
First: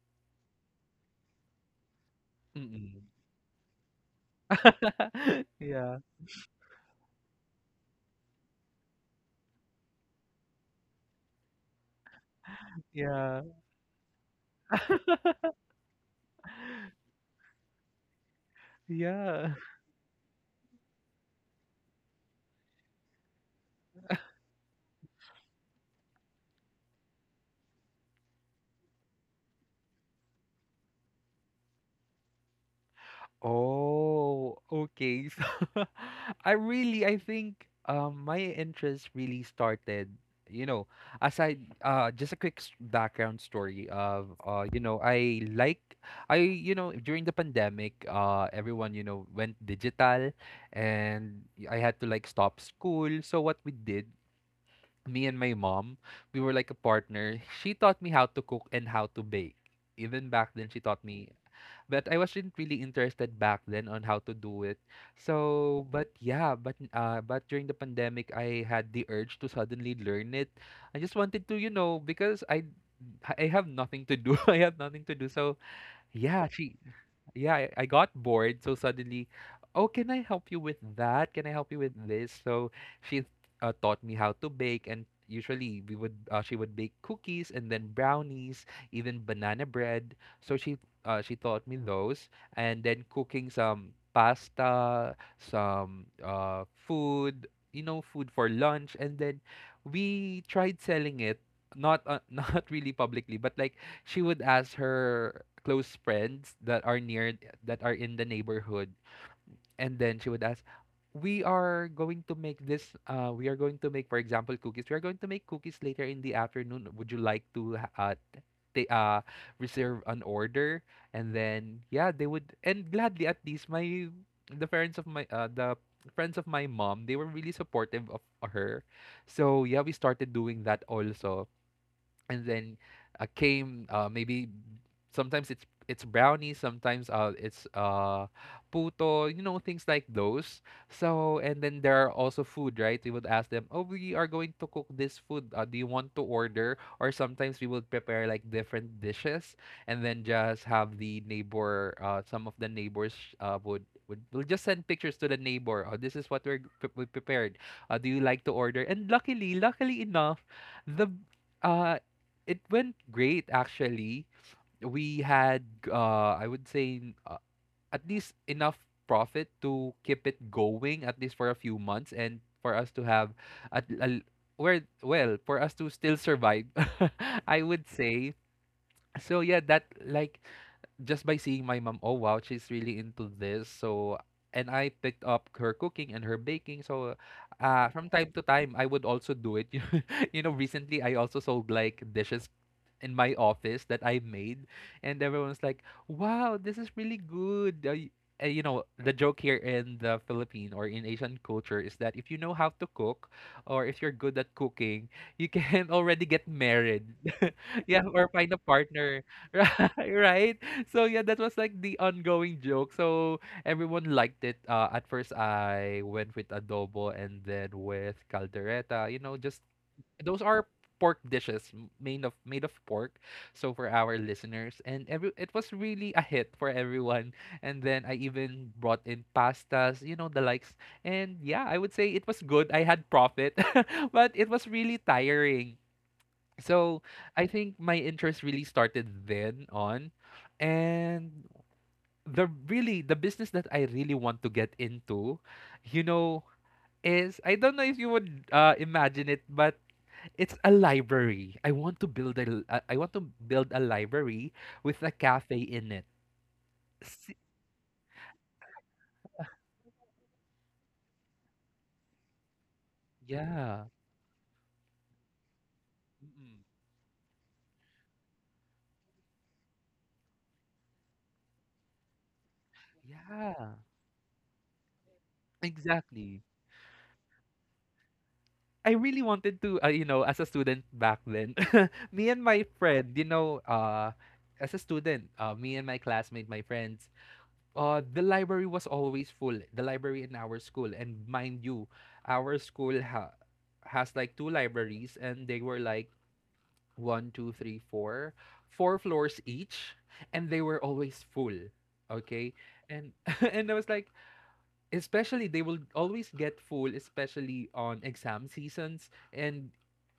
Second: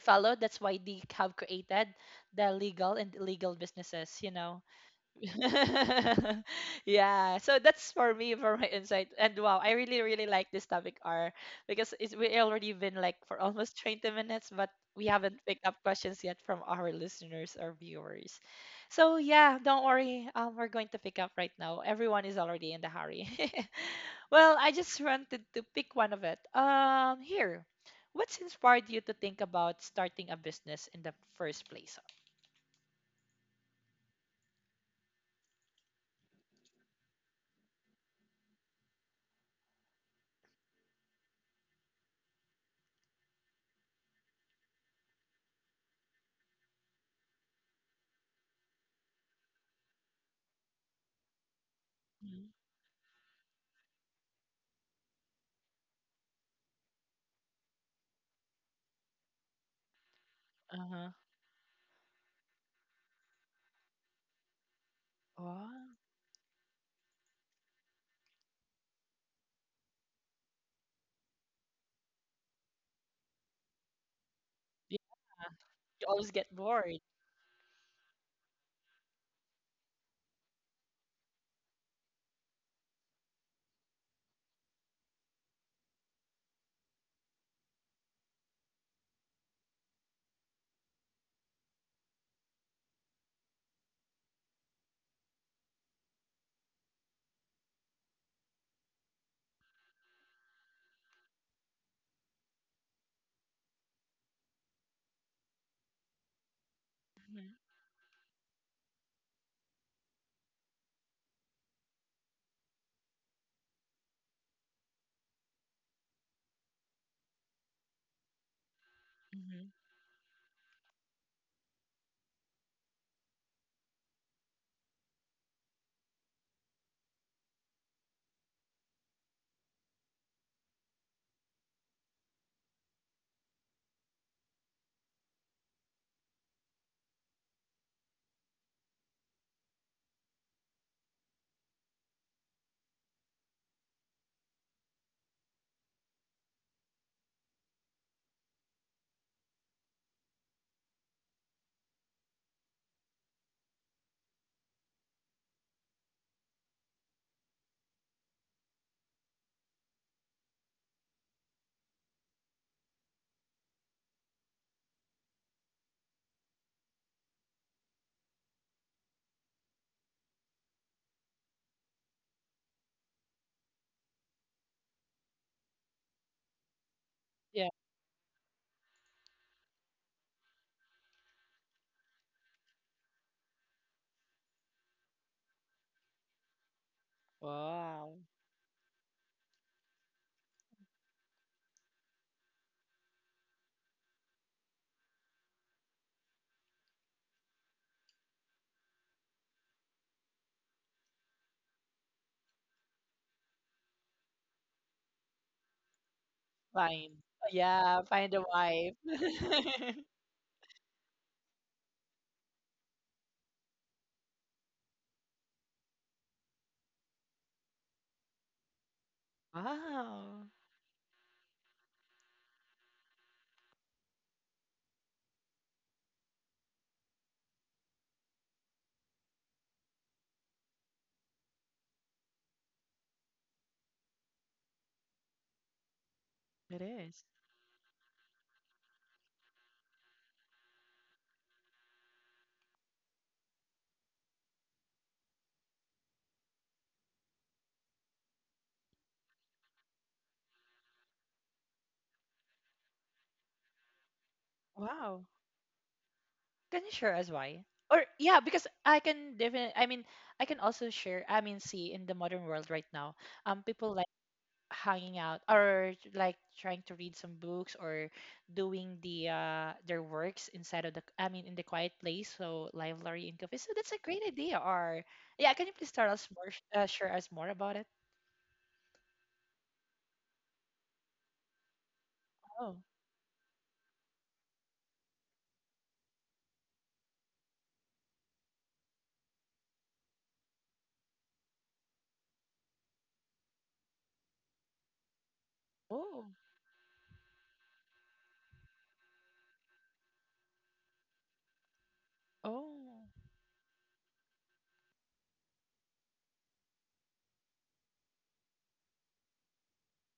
[SPEAKER 1] follow. That's why they have created the legal
[SPEAKER 2] Mm.
[SPEAKER 1] and illegal businesses. You know,
[SPEAKER 2] (laughs) Yeah,
[SPEAKER 1] (laughs) yeah, so that's for me, for my insight. And wow, I really really like this topic, R, because it's we already been like
[SPEAKER 2] yeah,
[SPEAKER 1] for almost twenty minutes, but we haven't picked up questions yet from our listeners or viewers. So
[SPEAKER 2] yeah.
[SPEAKER 1] yeah, don't worry, um, we're going to pick up right now. Everyone is already in the hurry. (laughs) Well, I just wanted to pick one of it, um here. What's inspired you to think about starting a business in the first place?
[SPEAKER 2] Oh, okay. (laughs) So I really I think um my interest really started, you know, aside uh just a quick s- background story of uh you know, I like I you know, during the pandemic, uh everyone, you know, went digital, and I had to like
[SPEAKER 1] Mhm.
[SPEAKER 2] stop school. So what we did, me and my mom, we were like a partner. She taught me how to cook and how to bake. Even back then, she taught
[SPEAKER 1] Uh-huh.
[SPEAKER 2] me, but I wasn't really interested back then on how to do it. So,
[SPEAKER 1] Oh,
[SPEAKER 2] but yeah, but uh, but during the pandemic, I had the urge to suddenly learn it. I just wanted to, you know, because I I have nothing to do. (laughs) I have
[SPEAKER 1] yeah.
[SPEAKER 2] nothing to do. So
[SPEAKER 1] You always
[SPEAKER 2] yeah,
[SPEAKER 1] get
[SPEAKER 2] she
[SPEAKER 1] bored.
[SPEAKER 2] yeah, I, I got bored. So suddenly, oh, can I help you with that? Can I help you with this? So she uh, taught me how to bake, and usually we would uh, she would bake cookies and then brownies, even banana bread. So she uh, she taught me those, and then cooking some pasta, some uh, food, you know, food for lunch, and then we tried selling it. Not uh, (laughs) not really publicly, but like she would ask her close friends that are near,
[SPEAKER 1] Mhm,
[SPEAKER 2] that are in the neighborhood, and then she would ask, we are going to make this, uh we are going to make, for example, cookies. We are going to make cookies later in the afternoon, would you like to ha- uh they uh
[SPEAKER 1] mhm.
[SPEAKER 2] reserve an order? And then, yeah, they would, and gladly, at least my, the parents of my, uh the friends of my mom, they were really supportive of her. So yeah, we started doing that also. And then, uh, came, uh, maybe sometimes it's it's brownie, sometimes uh it's uh puto, you know, things like those. So, and then there are also food, right? We would ask them, oh, we are going to cook this food, uh, do you want to order? Or sometimes we would prepare like different dishes, and then just have the neighbor, uh some of the neighbors uh would would will just send pictures to the neighbor, oh, this is what we're pre- we prepared, uh, do you like to order? And luckily luckily enough, the, uh it went great, actually. We had, uh I would say, uh, at least enough profit to keep it going at least for a few months, and for us to have at al- where, well, for us to still survive, (laughs) I
[SPEAKER 1] Yeah.
[SPEAKER 2] would say. So yeah, that, like, just by seeing my mom, oh wow, she's really into this. So, and I picked up her cooking and her baking. So uh from
[SPEAKER 1] Wow.
[SPEAKER 2] time to time I would also do it. (laughs) You know, you know, recently I also sold like dishes in my office that I made, and everyone's like, "Wow, this is really good." Uh, y- uh, you know, the joke here in the Philippine or in Asian culture is that if you know how to cook or if you're good at cooking, you can (laughs) already get married.
[SPEAKER 1] Fine. Yeah,
[SPEAKER 2] Yeah, or
[SPEAKER 1] find a
[SPEAKER 2] find a
[SPEAKER 1] wife.
[SPEAKER 2] partner. (laughs)
[SPEAKER 1] (laughs)
[SPEAKER 2] Ri- Right? So yeah, that was like the ongoing joke. So everyone liked it. Uh, at first I went with adobo and then with caldereta, you know, just, those
[SPEAKER 1] Wow.
[SPEAKER 2] are pork dishes, m- made of made of pork. So, for our listeners and every, it was really a hit for everyone. And then I even brought in pastas, you know, the likes. And yeah, I would say it was good. I had profit, (laughs) but it was really tiring,
[SPEAKER 1] It
[SPEAKER 2] so
[SPEAKER 1] is.
[SPEAKER 2] I think my interest really started then on. And the really the business that I really want to get into, you know, is, I don't know if you would, uh, imagine it, but it's a library. I want to build a l- uh, I want to build a library with a
[SPEAKER 1] Wow.
[SPEAKER 2] cafe in it.
[SPEAKER 1] Can you share
[SPEAKER 2] S-
[SPEAKER 1] us why? Or yeah, because I can definitely, I mean, I can also share, I mean, see in the modern world right now, um
[SPEAKER 2] Yeah.
[SPEAKER 1] people like hanging out or like
[SPEAKER 2] Mm.
[SPEAKER 1] trying to read some books or doing the uh, their works inside of the, I mean, in the quiet place, so library and cafe,
[SPEAKER 2] Yeah,
[SPEAKER 1] so that's a great idea. Or yeah, can you please tell us
[SPEAKER 2] exactly.
[SPEAKER 1] more, uh, share us more about it?
[SPEAKER 2] I really wanted to, uh, you know, as a student back then, me and my
[SPEAKER 1] Oh.
[SPEAKER 2] friend, you know, uh, as a student, uh, me and my classmate, my friends, uh, the library was always full. The library in our school, and mind you, our school ha- has like two libraries, and they were like
[SPEAKER 1] Oh.
[SPEAKER 2] one, two, three, four, four floors each, and they were always full. Okay,
[SPEAKER 1] Oh.
[SPEAKER 2] and (laughs) and I was like, especially they will always get full, especially on exam seasons. And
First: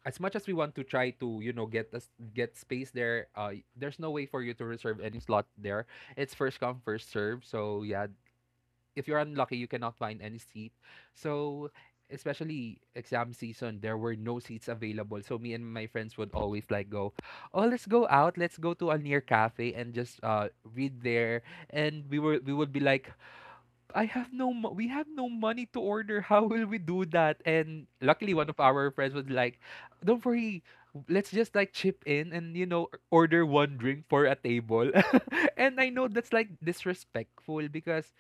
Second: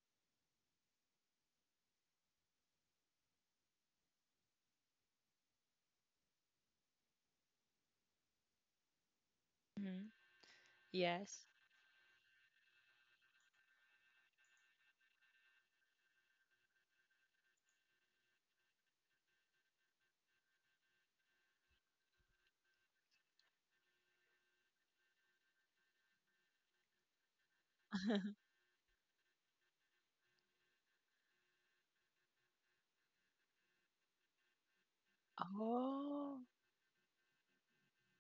[SPEAKER 2] as much as we want to try to, you know, get us, get space there, uh there's no way for you to reserve any slot there. It's first come first serve. So yeah, if you're unlucky, you cannot
[SPEAKER 1] Mhm.
[SPEAKER 2] find any seat.
[SPEAKER 1] Yes.
[SPEAKER 2] So especially exam season, there were no seats available. So me and my friends would always like go, oh, let's go out, let's go to a near cafe and just uh read there. And we were we would be like, I have no mo- we have no money to order. (laughs) How will we do that? And luckily
[SPEAKER 1] (laughs)
[SPEAKER 2] one of our friends was like, don't worry, let's just like chip in and, you know, order one drink for a table. (laughs) And I know that's
[SPEAKER 1] Oh.
[SPEAKER 2] like disrespectful because,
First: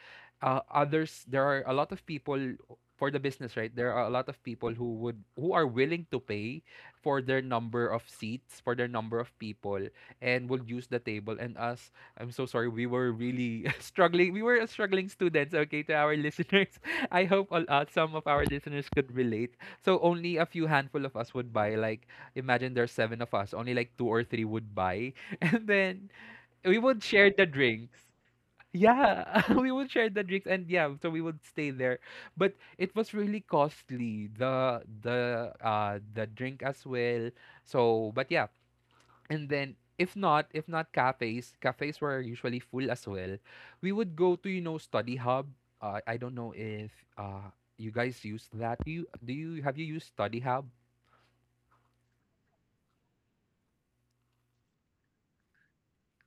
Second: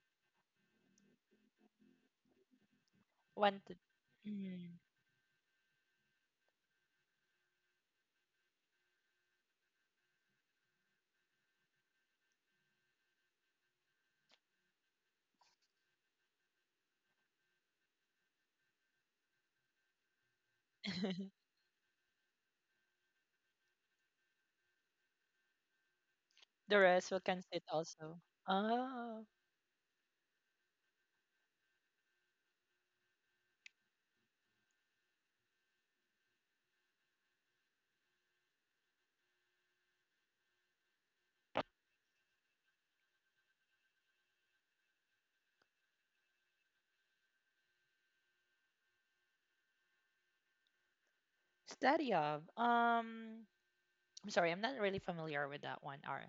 [SPEAKER 2] uh, others, there are a lot of people for the business, right?
[SPEAKER 1] Wanted.
[SPEAKER 2] There are a lot of people
[SPEAKER 1] Mhm.
[SPEAKER 2] who would, who are willing to pay for their number of seats, for their number of people, and would use the table. And us, I'm so sorry. We were really (laughs) struggling. We were struggling students, okay, to our listeners. (laughs) I hope all, uh, some of our listeners could relate. So only a few handful of us
[SPEAKER 1] (laughs)
[SPEAKER 2] would buy. Like, imagine there's seven of us, only like two or three would buy. (laughs) And then
[SPEAKER 1] The
[SPEAKER 2] we would
[SPEAKER 1] rest will
[SPEAKER 2] share the
[SPEAKER 1] consider
[SPEAKER 2] drinks.
[SPEAKER 1] also. Oh,
[SPEAKER 2] Yeah, (laughs) we would share the drinks, and yeah, so we would stay there. But it was really costly, the, the uh the drink as well. So, but yeah, and then if not, if not cafes, cafes were usually full as well. We would go to, you know, study hub. Uh, I don't know if, uh you guys use that. Do you, do you have you used study hub?
[SPEAKER 1] study of um I'm sorry, I'm not really familiar with that one, R.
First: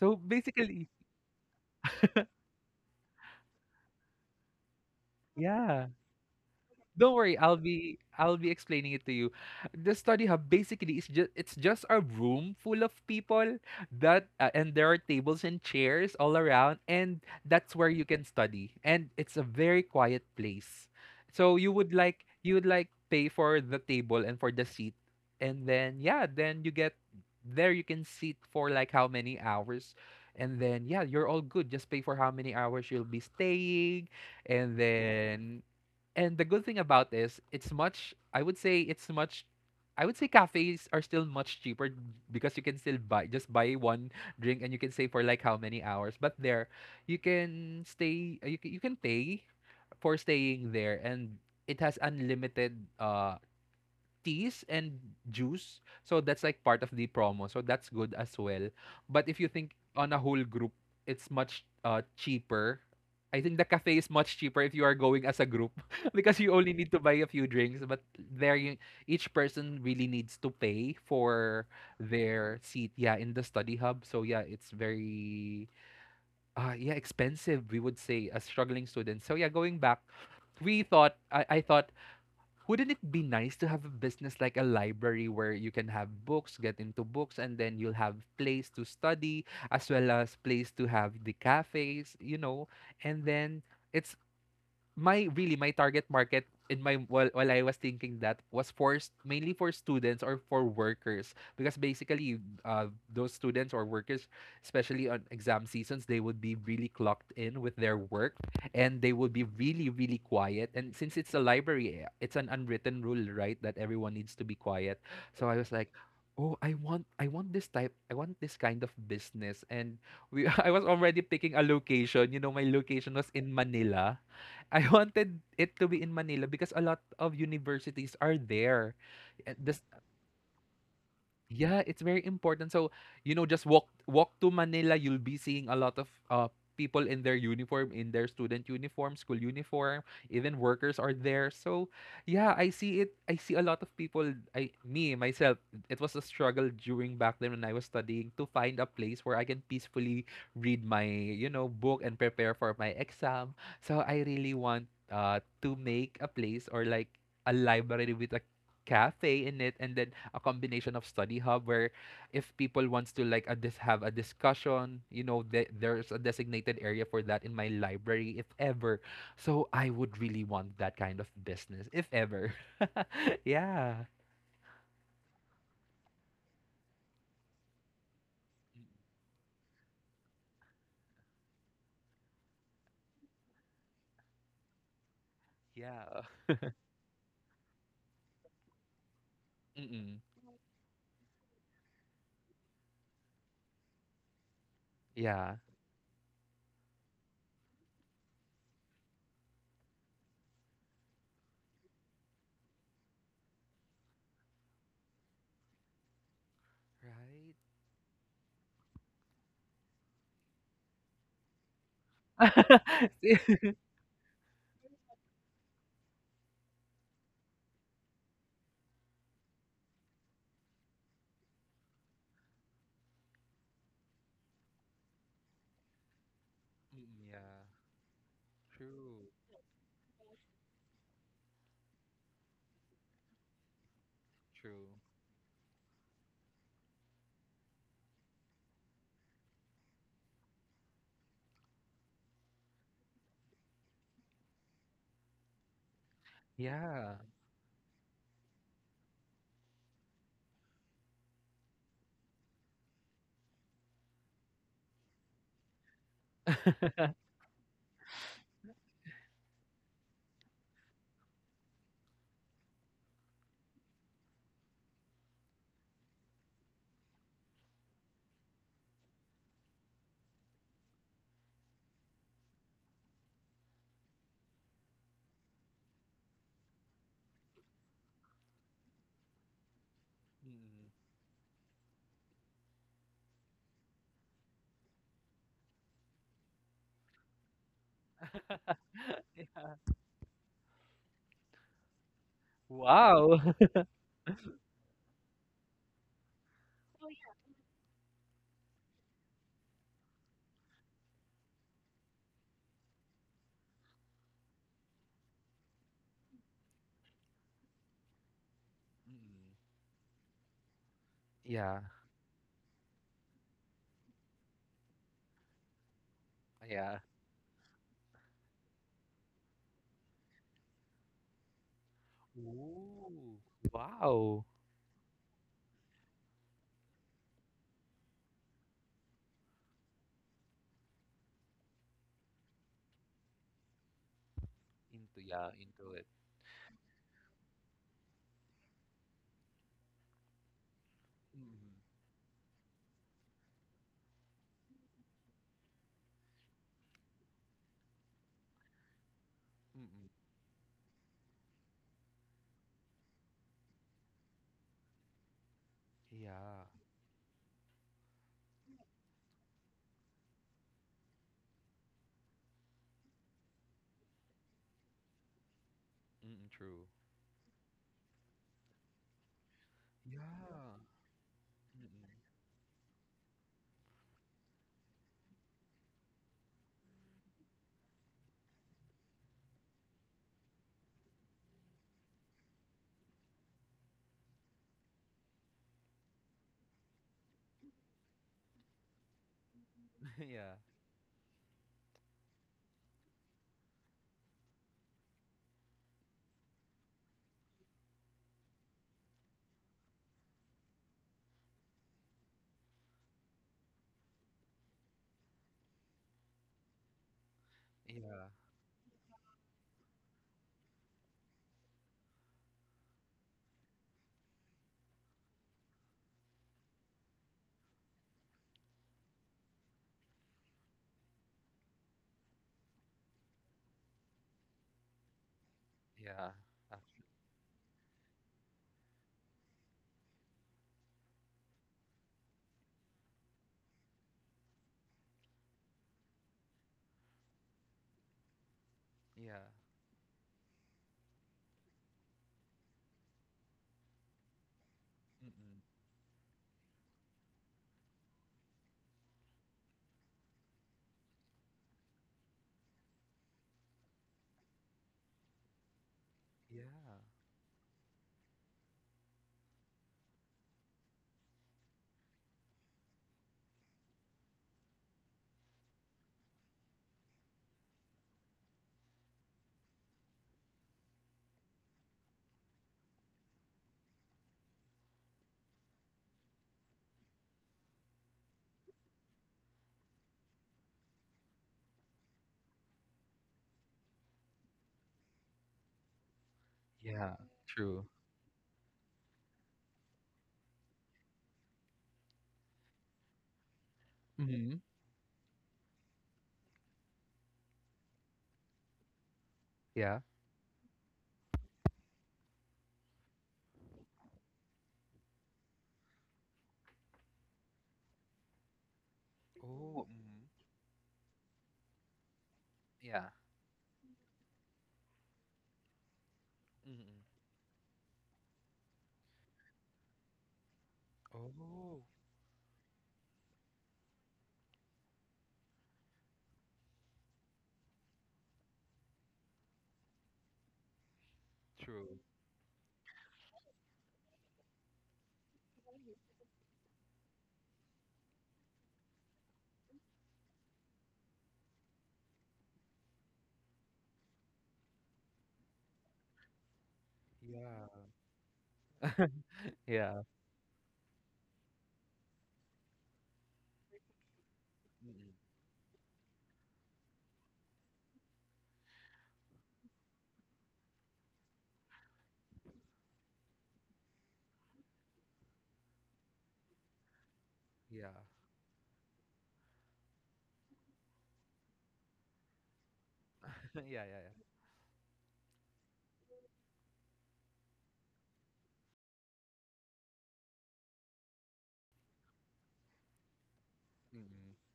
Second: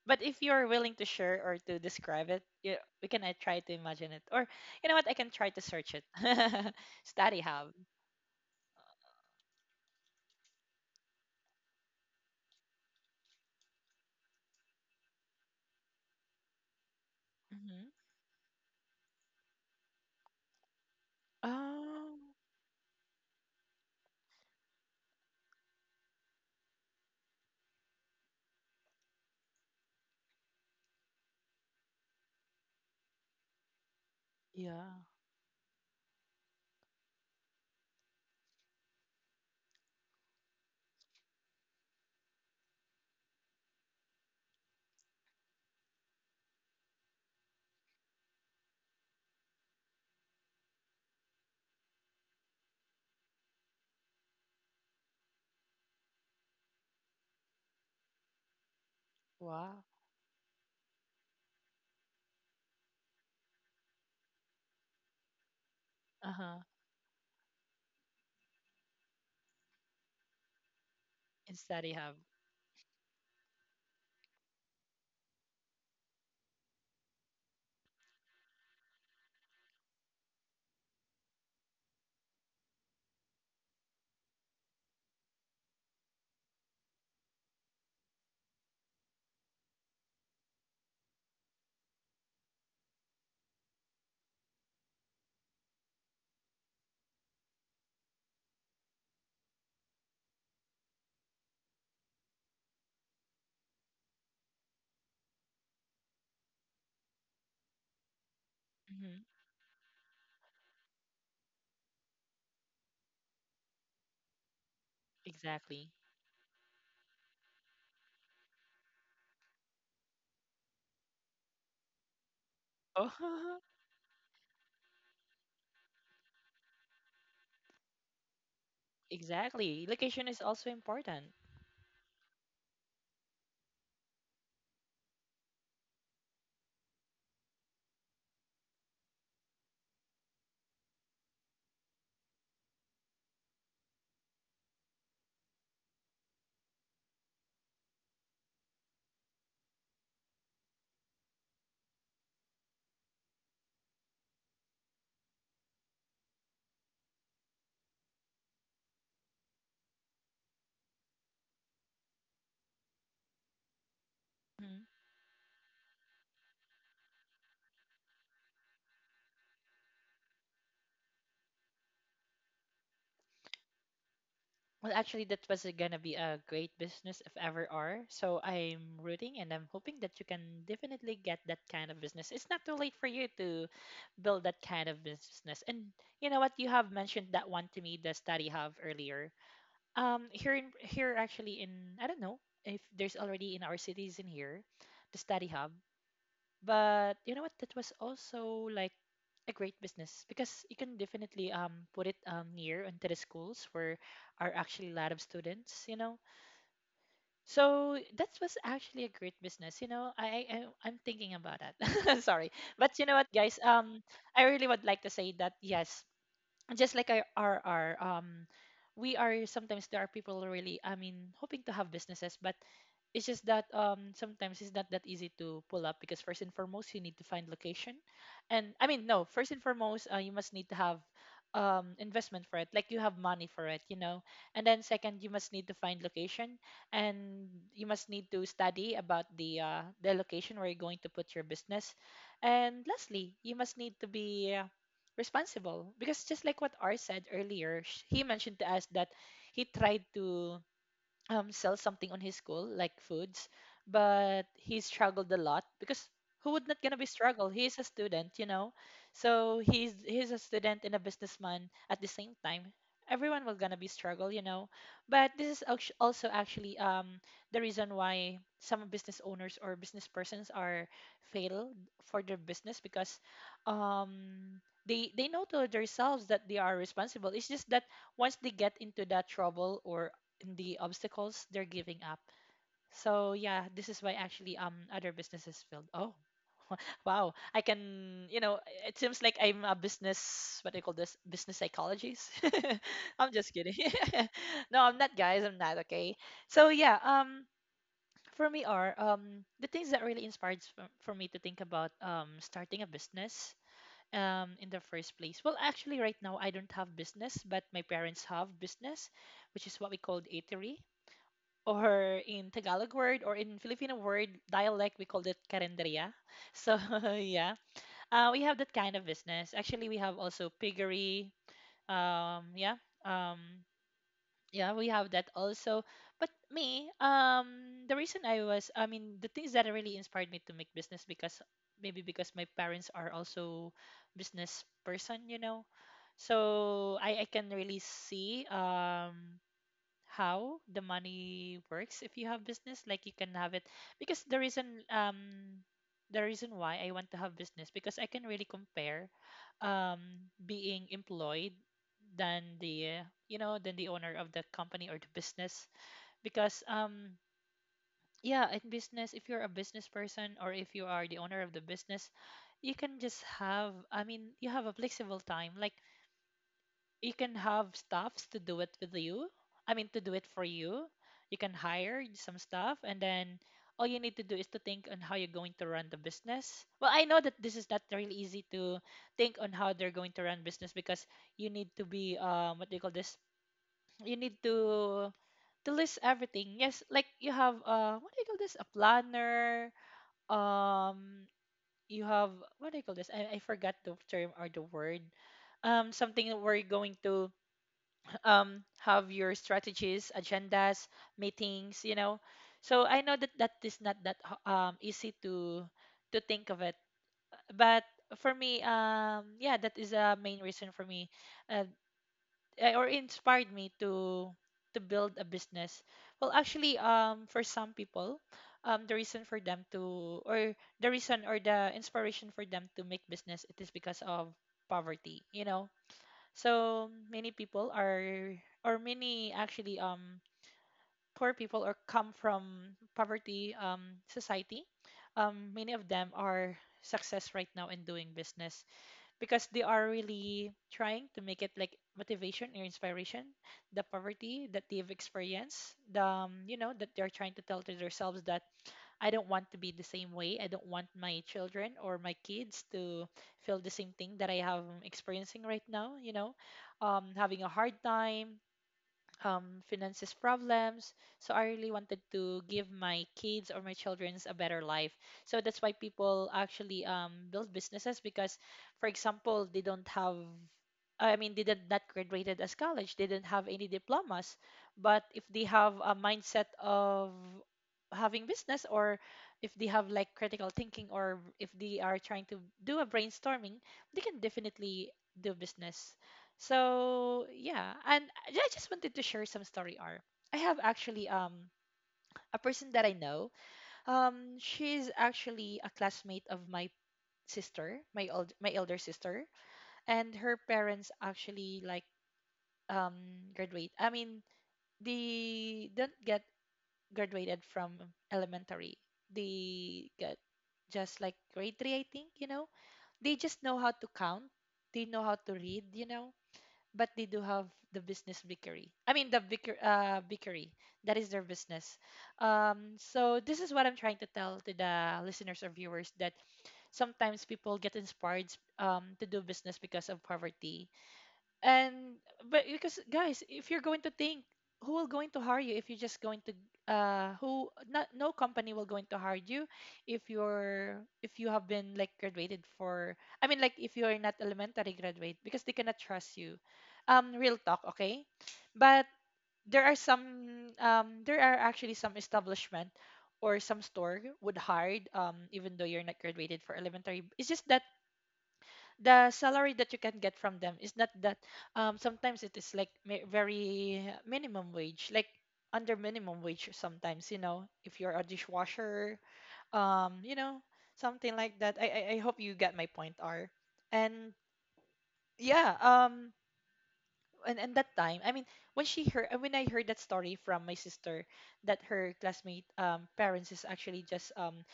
[SPEAKER 2] So
[SPEAKER 1] But if you're
[SPEAKER 2] basically,
[SPEAKER 1] willing to share or to describe it, you, we can, uh, try to imagine it. Or you know what? I can try to
[SPEAKER 2] yeah.
[SPEAKER 1] search it. (laughs)
[SPEAKER 2] Don't worry,
[SPEAKER 1] Study
[SPEAKER 2] I'll
[SPEAKER 1] hub.
[SPEAKER 2] be I'll be explaining it to you. The study hub basically is just it's just a room full of people that, uh, and there are tables and chairs all around, and that's where
[SPEAKER 1] Hmm.
[SPEAKER 2] you can study, and it's a very quiet place. So you would
[SPEAKER 1] Oh,
[SPEAKER 2] like, you would like pay for the table and for the seat, and then, yeah, then you get there, you can sit for like how many hours, and then, yeah, you're all good. Just pay for how many hours you'll be staying, and yeah,
[SPEAKER 1] yeah.
[SPEAKER 2] then. And the good thing about this, it's much, I would say it's much, I would say cafes are still much cheaper because you can still buy, just buy one drink and you can stay for like how many hours. But there, you can stay, you can, you can pay for staying there, and it has unlimited uh teas and juice. So that's like part of the promo. So that's good as well. But if you think
[SPEAKER 1] Wow.
[SPEAKER 2] on a whole group, it's much uh cheaper. I think the cafe is much cheaper if you are going as a group, (laughs)
[SPEAKER 1] Uh
[SPEAKER 2] because you
[SPEAKER 1] huh.
[SPEAKER 2] only need to buy a few drinks. But there, you, each person really needs to pay
[SPEAKER 1] In
[SPEAKER 2] for
[SPEAKER 1] study hub.
[SPEAKER 2] their seat. Yeah, in the study hub. So yeah, it's very, uh yeah, expensive, we would say, as struggling students. So yeah, going back, we thought, I, I thought, wouldn't it be nice to have a business like a library where you can have books, get into books, and then you'll have place to study as well as place to have the cafes, you know, and then it's, my really my target market in my, while, while I was thinking, that was for s- mainly for students or for workers, because basically, uh, those students or workers, especially on exam seasons, they would be really clocked in with their work, and they
[SPEAKER 1] Hmm.
[SPEAKER 2] would be really really quiet, and since it's a library, eh, it's an unwritten rule, right, that everyone needs to be quiet. So I was like,
[SPEAKER 1] Exactly.
[SPEAKER 2] oh, I want, I want this type I want this kind of business. And we, (laughs) I was already picking a location, you know, my location was in
[SPEAKER 1] Oh. (laughs)
[SPEAKER 2] Manila. I (laughs) wanted it to be in Manila because a lot of universities are there. Eh, The
[SPEAKER 1] Exactly. Location is also important.
[SPEAKER 2] Yeah, it's very important. So, you know, just walk walk to Manila, you'll be seeing a lot of uh people in their uniform, in their student uniform, school uniform, even workers are there. So, yeah, I see it. I see a lot of people, I me myself, it was a struggle during back then when I was studying to find a place where I can peacefully read my, you know, book and prepare for my exam. So, I really want uh to make a place or like a library with a cafe in it and then a combination of study hub where if people wants to like a dis- have a
[SPEAKER 1] Mm-hmm.
[SPEAKER 2] discussion, you know, th- there's a designated area for that in my library if ever. So I would really want that kind of business if ever. (laughs) Yeah.
[SPEAKER 1] Well, actually, that was gonna be a great business if ever, are. So I'm rooting and I'm hoping that you can definitely get that kind of business. It's not too late for you to build that kind of business. And
[SPEAKER 2] Yeah.
[SPEAKER 1] you know what? You have mentioned that one to me, the study hub earlier.
[SPEAKER 2] Mm-mm.
[SPEAKER 1] Um, here in here, actually, in I don't know if there's already in our cities in here, the study
[SPEAKER 2] Yeah.
[SPEAKER 1] hub. But you know what? That was also like a great business because you can definitely um put it um near into the schools where are actually a lot of students, you know.
[SPEAKER 2] Right.
[SPEAKER 1] So that was actually a great business, you know. I, I I- I'm thinking about that. (laughs) Sorry, but you know
[SPEAKER 2] (laughs)
[SPEAKER 1] what,
[SPEAKER 2] See?
[SPEAKER 1] guys? Um, I really would like to say that yes, just like our our, our um we are, sometimes there are people really, I mean, hoping to have businesses, but it's just that, um, sometimes it's not that easy to pull up because, first and foremost, you need to
[SPEAKER 2] Mm,
[SPEAKER 1] find
[SPEAKER 2] yeah.
[SPEAKER 1] location. And I mean no
[SPEAKER 2] True.
[SPEAKER 1] First and foremost, uh, you must need to have um investment for it, like you have money for it, you know. And then
[SPEAKER 2] True.
[SPEAKER 1] second, you must need to find location. And you must need to study about the uh the location where you're going to put your business. And lastly, you must need to be, uh, responsible, because just like what R
[SPEAKER 2] Yeah.
[SPEAKER 1] said earlier, sh- he mentioned to us that he tried to, um, sell something on his school, like foods, but he struggled a lot because who would not gonna be struggle? He's a student, you know. So he's he's a student and a businessman at the same time. Everyone will gonna be struggle, you know. But this is actu- also actually, um, the reason why some business owners or business persons are failed for their business because, um, they they know to themselves that they are responsible. It's just that once they get into that trouble or the
[SPEAKER 2] Mm.
[SPEAKER 1] obstacles, they're giving up. So yeah, this is why actually, um, other businesses failed. Oh, (laughs) wow! I can, you know, it seems like
[SPEAKER 2] (laughs)
[SPEAKER 1] I'm a business, what do you call this, business psychologist. (laughs) I'm
[SPEAKER 2] Wow.
[SPEAKER 1] just
[SPEAKER 2] (laughs)
[SPEAKER 1] kidding. (laughs) No, I'm not, guys. I'm not. Okay. So yeah, um for me are, um, the things that really inspired for, for me to think about, um, starting a business, um in the first place. Well, actually, right now I don't have business, but my parents have business,
[SPEAKER 2] Mm.
[SPEAKER 1] which is what we called eatery,
[SPEAKER 2] Yeah.
[SPEAKER 1] or in Tagalog word or in Filipino word dialect we called it karenderia. So
[SPEAKER 2] Yeah.
[SPEAKER 1] (laughs) yeah, uh, we have that kind of business. Actually, we have also piggery. Um, yeah,
[SPEAKER 2] Ooh.
[SPEAKER 1] um,
[SPEAKER 2] Wow.
[SPEAKER 1] yeah, we have that also. But me, um, the reason I was, I mean, the things that really inspired me to make business because maybe because my parents are also business
[SPEAKER 2] Into,
[SPEAKER 1] person, you
[SPEAKER 2] yeah,
[SPEAKER 1] know.
[SPEAKER 2] into it.
[SPEAKER 1] So I, I can really see, um, how the money
[SPEAKER 2] Mm-mm.
[SPEAKER 1] works if you have business, like you can have it because the reason, um, the reason why I want to have business because I can really compare,
[SPEAKER 2] Mm-mm.
[SPEAKER 1] um, being employed than the uh, you know, than the owner of the company or the business. Because,
[SPEAKER 2] Yeah.
[SPEAKER 1] um, yeah, in business, if you're a business person or if you are the owner of the business, you can just have, I mean, you have a flexible time, like
[SPEAKER 2] Mm-mm, true.
[SPEAKER 1] you can have staffs to do it with you. I mean, to do it for
[SPEAKER 2] Yeah.
[SPEAKER 1] you. You can hire
[SPEAKER 2] Mm-mm.
[SPEAKER 1] some staff, and then all you need to do is to think on how you're going to run the business. Well, I know that this is not really easy to think on how they're going to run business because you need to be, um, what do you call this? You need to to list everything. Yes, like you have, uh, what do you call this? A planner.
[SPEAKER 2] (laughs) Yeah.
[SPEAKER 1] Um, you have, what do you call this? I, I forgot the term or the word. Um, something where you're going to, um, have your strategies, agendas, meetings, you know. So I know that that is not that h- um, easy to to think of it, but
[SPEAKER 2] Yeah.
[SPEAKER 1] for me, um, yeah, that is a main reason for me, uh, eh, or inspired me to to build a business. Well, actually, um, for some people, um, the reason for them to, or the reason or the inspiration for them to make business, it is because of poverty, you know.
[SPEAKER 2] Yeah. Uh,
[SPEAKER 1] So many people are, or many actually, um, poor people or come from poverty, um, society. Um, many of them are success right now in doing business
[SPEAKER 2] yeah.
[SPEAKER 1] because they are really trying to make it like motivation or inspiration, the poverty that they've
[SPEAKER 2] Mm-mm.
[SPEAKER 1] experienced, the, um, you know, that they're trying to tell to themselves that I don't want to be the same way. I don't want my children or my kids to feel the same thing that I am experiencing right now, you know,
[SPEAKER 2] Yeah.
[SPEAKER 1] um, having a hard time, um, finances problems. So I really wanted to give my kids or my children's a better life. So that's why people actually um, build businesses because, for example, they don't have, I mean, didn't not graduated as college, didn't have any diplomas, but if they have a mindset of having business, or if they have like critical thinking, or if they are trying to do a brainstorming, they can definitely do business.
[SPEAKER 2] Yeah.
[SPEAKER 1] So yeah,
[SPEAKER 2] True.
[SPEAKER 1] and I I just wanted to share some story, R. I have actually um a person that I know. Um,
[SPEAKER 2] Mm-hmm.
[SPEAKER 1] she's actually a classmate of my sister, my old my elder sister,
[SPEAKER 2] Yeah.
[SPEAKER 1] and her parents actually like um graduate. I mean, they don't get graduated from elementary.
[SPEAKER 2] Oh.
[SPEAKER 1] They get
[SPEAKER 2] Mm-hmm.
[SPEAKER 1] just like grade three, I think, you know.
[SPEAKER 2] Yeah.
[SPEAKER 1] They just know how to count. They know how to read, you know. But
[SPEAKER 2] Mm-mm.
[SPEAKER 1] they do have the business bakery. I mean, the baker, uh, bakery. That is their business.
[SPEAKER 2] Oh.
[SPEAKER 1] Um, so this is what I'm trying to tell to the listeners or viewers that sometimes people get inspired um, to do business because of poverty, and
[SPEAKER 2] True.
[SPEAKER 1] but because, guys, if you're going to think, who will going to hire you if you're just going to uh who not no company will going to hire you if you're if you have been like graduated for, I mean, like if you're not elementary graduate, because they cannot trust you. Um real talk,
[SPEAKER 2] Yeah.
[SPEAKER 1] okay? But there are
[SPEAKER 2] Yeah.
[SPEAKER 1] some um there are actually some establishment or some store would hire,
[SPEAKER 2] Mm-mm.
[SPEAKER 1] um even though you're not graduated for elementary. It's just that the salary that you can get from them is not that, um sometimes it is like mi- very minimum wage, like under minimum wage sometimes, you know, if
[SPEAKER 2] Yeah.
[SPEAKER 1] you're a dishwasher. Um you know something like that. I i, I hope you get my point, R.
[SPEAKER 2] (laughs) Yeah. Yeah. Yeah.
[SPEAKER 1] And yeah, um and, and that time, I mean, when she heard when I heard that story from my sister, that her classmate um parents is actually just
[SPEAKER 2] Mm-mm.
[SPEAKER 1] um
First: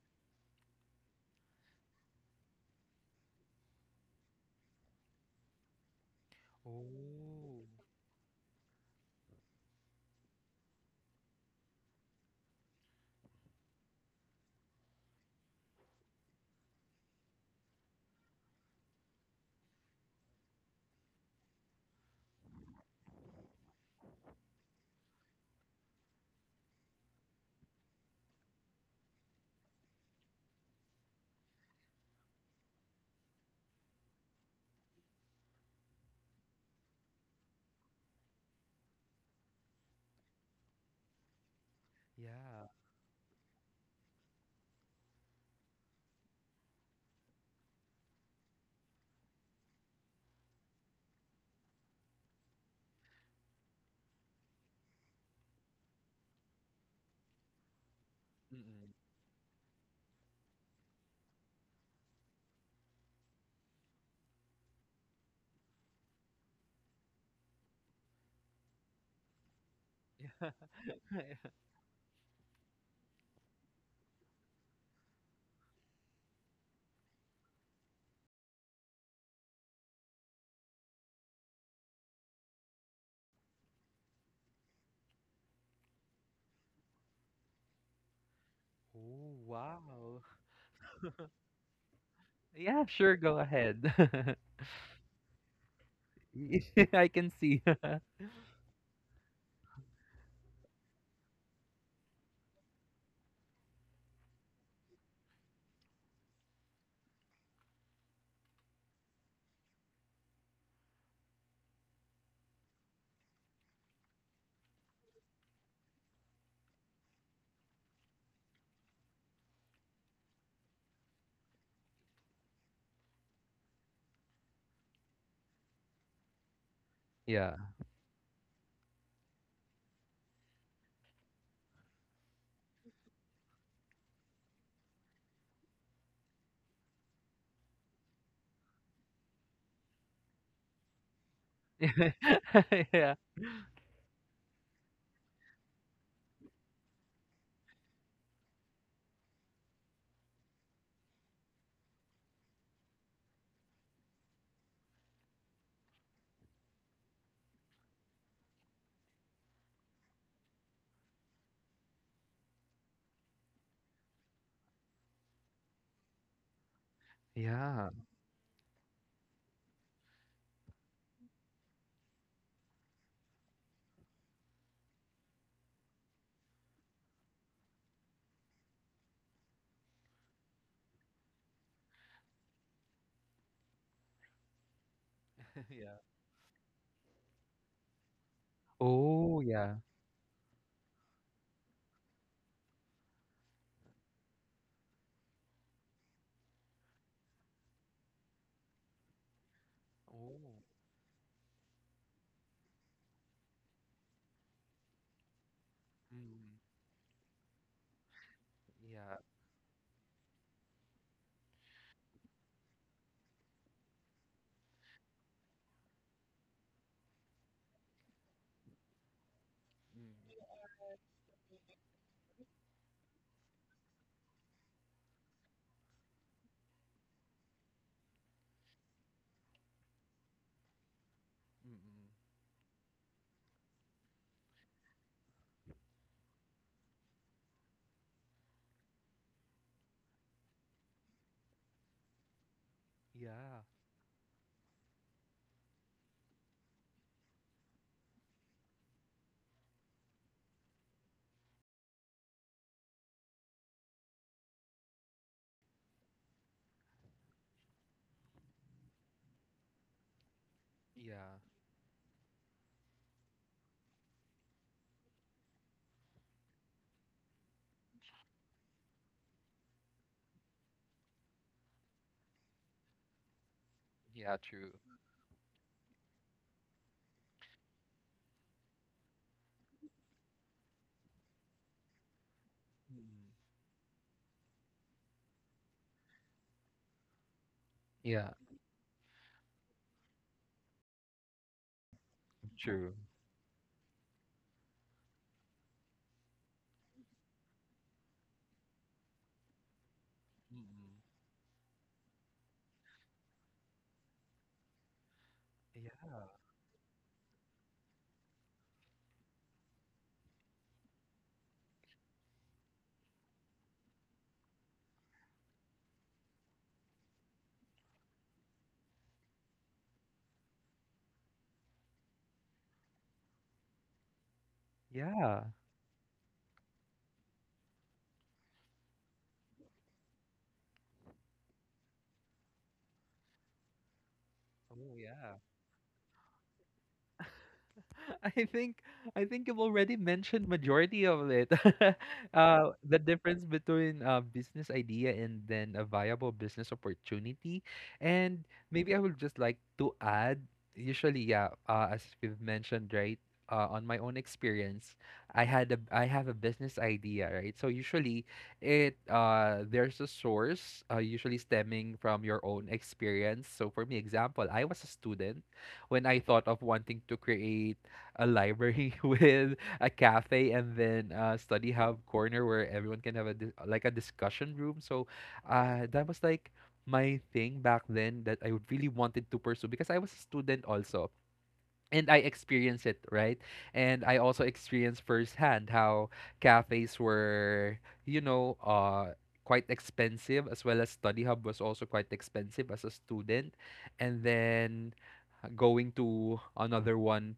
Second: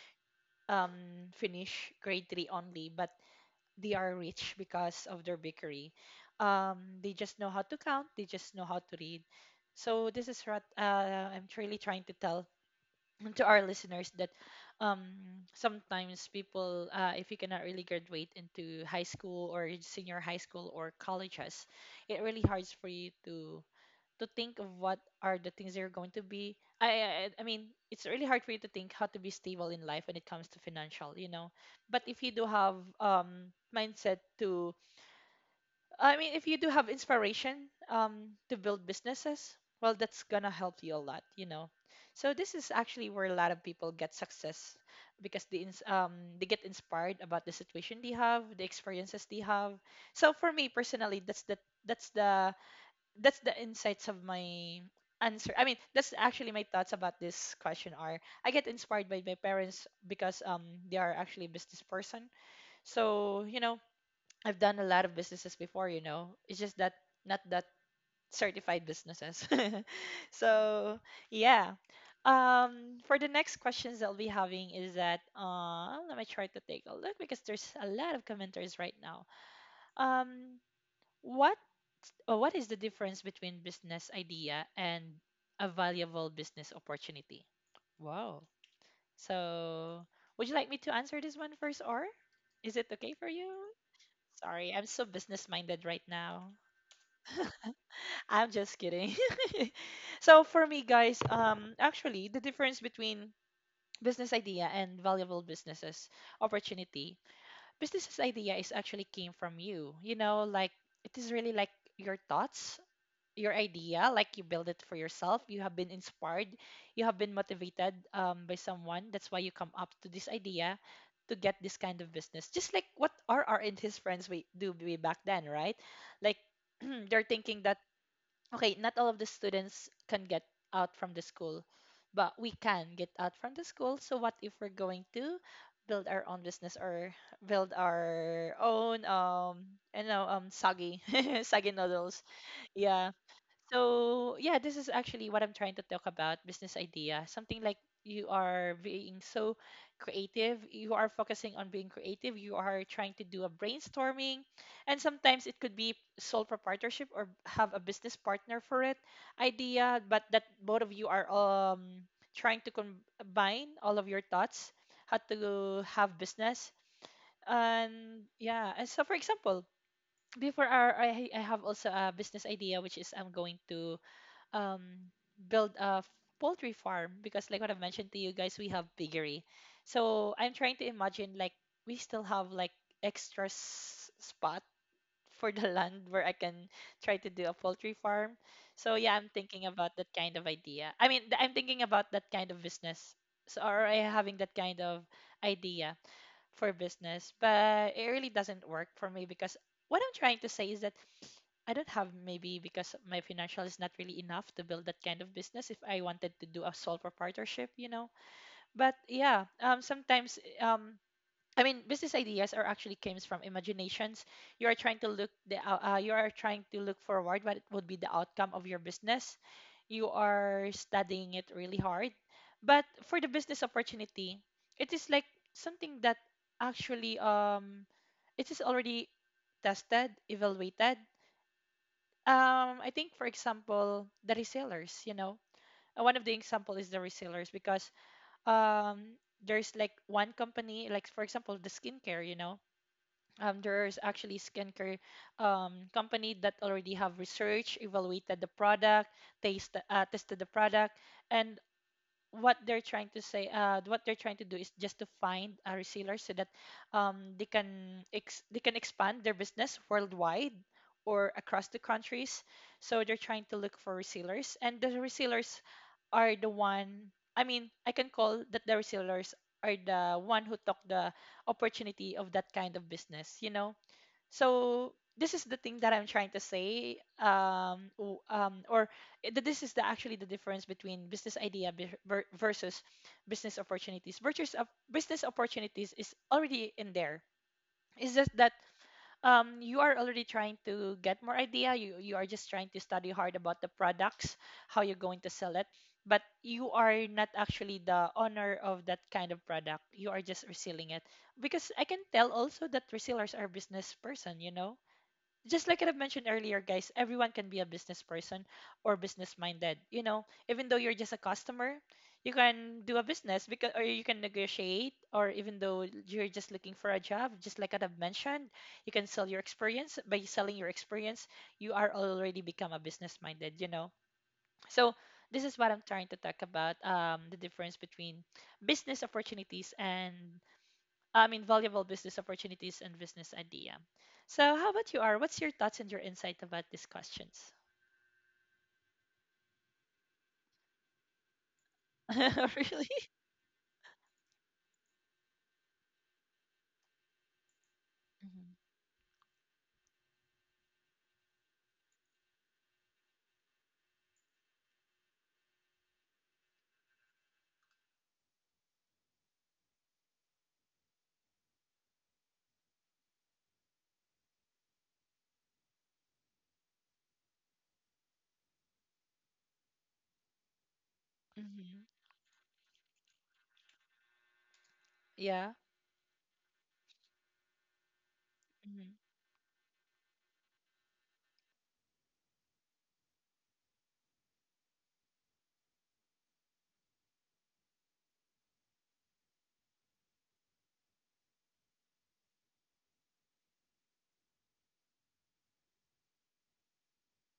[SPEAKER 1] um finish grade three only, but they are rich because of their bakery. Um, they just know how
[SPEAKER 2] Oh.
[SPEAKER 1] to count. They just know how to read. So this is what uh, I'm really trying to tell (clears throat) to our listeners that, um, sometimes people, uh, if you cannot really graduate into high school or senior high school or colleges, it really hard for you to to think of what are the things you're going to be. I, I I mean, it's really hard for you to think how to be stable in life when it comes to financial, you know. But if you do have um mindset to, I mean, if you do have inspiration um to build businesses, well, that's gonna help you a lot, you know. So this
[SPEAKER 2] Yeah.
[SPEAKER 1] is actually where a lot of people get success because they ins- um they get inspired about the situation they have, the experiences they have. So for me personally, that's the that's the that's the insights of my answer. I mean, that's actually my thoughts about this question are. I get
[SPEAKER 2] Mm-mm.
[SPEAKER 1] inspired by my parents because um they are actually a business person. So, you know, I've done a lot of businesses before, you know. It's just that not that certified businesses. (laughs) So,
[SPEAKER 2] (laughs) Yeah.
[SPEAKER 1] yeah. Um for the next questions that I'll be having is that, uh let me try to take a look because there's a lot of commenters right now. Um what uh, what is the difference between business idea and a valuable business opportunity? Wow.
[SPEAKER 2] Oh,
[SPEAKER 1] So,
[SPEAKER 2] wow.
[SPEAKER 1] would you like me to answer this one first, or is it
[SPEAKER 2] Yeah,
[SPEAKER 1] okay
[SPEAKER 2] sure,
[SPEAKER 1] for
[SPEAKER 2] go
[SPEAKER 1] you?
[SPEAKER 2] ahead. (laughs)
[SPEAKER 1] Sorry, I'm so business minded right now.
[SPEAKER 2] Y- (laughs) I can see.
[SPEAKER 1] (laughs)
[SPEAKER 2] (laughs)
[SPEAKER 1] I'm just kidding. (laughs) So, for me, guys, um, actually, the difference between business idea and valuable businesses opportunity. Businesses idea is actually came from you, you know, like, it is really like your thoughts, your idea. Like, you build it for yourself. You have been inspired, you have been motivated, um, by someone, that's why you come up to this idea to get this kind of business, just like what rr and his friends we do way back then, right, like, (clears throat) they're
[SPEAKER 2] Yeah.
[SPEAKER 1] thinking that, okay, not all of the students can get out from the school, but we can get out from the school, so what if we're going to build our own business, or build our own, um you know um sagi sagi (laughs) noodles.
[SPEAKER 2] (laughs)
[SPEAKER 1] Yeah,
[SPEAKER 2] Yeah.
[SPEAKER 1] so yeah, this is actually what I'm trying to talk about, business idea. Something like, you are being so creative, you are focusing on being creative, you are trying to do a brainstorming, and sometimes it could be sole proprietorship or have a business partner for it idea, but that both of you are um trying to combine all of your thoughts how to have business.
[SPEAKER 2] Yeah.
[SPEAKER 1] And yeah, and so, for example, before our I, I have also a business idea, which is, I'm going to, um, build a f- poultry farm because, like what I've mentioned to you guys, we have piggery. So I'm trying to imagine, like, we still have like extra s- spot for the
[SPEAKER 2] (laughs)
[SPEAKER 1] (laughs)
[SPEAKER 2] Yeah.
[SPEAKER 1] land where I can try to do a poultry farm. So yeah, I'm
[SPEAKER 2] Oh,
[SPEAKER 1] thinking
[SPEAKER 2] yeah.
[SPEAKER 1] about that kind of idea. I mean, th- I'm thinking about that kind of business. So, or I having that kind of idea for business, but it really doesn't work for me because, what I'm trying to
[SPEAKER 2] Oh.
[SPEAKER 1] say is that I don't have, maybe because my financial is not really enough to build that kind of business if I wanted to
[SPEAKER 2] Mm.
[SPEAKER 1] do a sole proprietorship, you know. But
[SPEAKER 2] Yeah.
[SPEAKER 1] yeah, um, sometimes, um, I mean, business ideas are actually comes from imaginations. You are trying to look the uh, uh, you are trying to look forward what it would be the outcome of your business. You
[SPEAKER 2] Mm. Yeah.
[SPEAKER 1] are studying it really hard. But for the business opportunity, it is like something that actually, um, it is already tested, evaluated,
[SPEAKER 2] Mm-mm.
[SPEAKER 1] um I think, for example, the resellers, you know. Uh, one of the example is the resellers, because um there's like one company, like, for example, the skincare, you know. um
[SPEAKER 2] Yeah.
[SPEAKER 1] there's actually skincare um company that already have research evaluated the product, taste uh, tested the product, and what they're trying to say uh what they're trying to do is just to find a reseller so that um they can ex- they can expand their business worldwide, or
[SPEAKER 2] Yeah.
[SPEAKER 1] across the countries. So they're trying to look for resellers, and the resellers are the one I mean, I can call that the resellers are the one who took the opportunity of that kind of business, you know.
[SPEAKER 2] Yeah, true.
[SPEAKER 1] So this is the thing that I'm trying to say, um, w- um or i- th- this is the actually the difference between business idea be- ver- versus
[SPEAKER 2] Mm.
[SPEAKER 1] business opportunities. Virtues of business opportunities is already in there, it's just
[SPEAKER 2] Yeah,
[SPEAKER 1] that, um, you are already trying to get more idea. You, you are just trying to
[SPEAKER 2] true.
[SPEAKER 1] study hard about the products, how you're going to sell it, but you are not actually the owner of that kind of product, you are just reselling
[SPEAKER 2] Mm-mm.
[SPEAKER 1] it, because I can tell also that resellers are business person, you know. Just like
[SPEAKER 2] Yeah.
[SPEAKER 1] I've mentioned earlier, guys, everyone can be a business person or business minded. You know, even though you're just a customer, you can do a business because, or you can negotiate, or even though you're just looking for a job, just like I've mentioned, you can sell your experience. By selling your experience, you are already become a business minded, you know. So this
[SPEAKER 2] Yeah.
[SPEAKER 1] is what I'm trying to talk about, um, the difference between business opportunities and, I mean, valuable business opportunities and business idea. So, how about
[SPEAKER 2] Oh,
[SPEAKER 1] you, R? What's
[SPEAKER 2] yeah.
[SPEAKER 1] your thoughts and your insight about these questions?
[SPEAKER 2] (laughs) I think I think you've already mentioned majority of it. (laughs) Uh,
[SPEAKER 1] (laughs) Really?
[SPEAKER 2] the difference between a business idea and then a viable business opportunity, and
[SPEAKER 1] Mm-hmm.
[SPEAKER 2] maybe I would just like to add. Usually, yeah, uh, as we've mentioned, right? Uh, on my own experience, I had a I have a business idea, right? So usually, it uh there's a source, uh, usually stemming from your own experience. So for me, example, I was a student when I thought of wanting to create a library (laughs) with a cafe and then a study
[SPEAKER 1] Hmm.
[SPEAKER 2] hub corner where everyone can have a dis- like a discussion room. So,
[SPEAKER 1] Yeah.
[SPEAKER 2] uh, that was like my thing back then that I
[SPEAKER 1] Hmm.
[SPEAKER 2] really wanted to pursue because I was a student also. And I experienced it, right? And I also experienced firsthand how cafes were, you know, uh, quite expensive, as well as study hub was also quite expensive as a student. And then going to another one,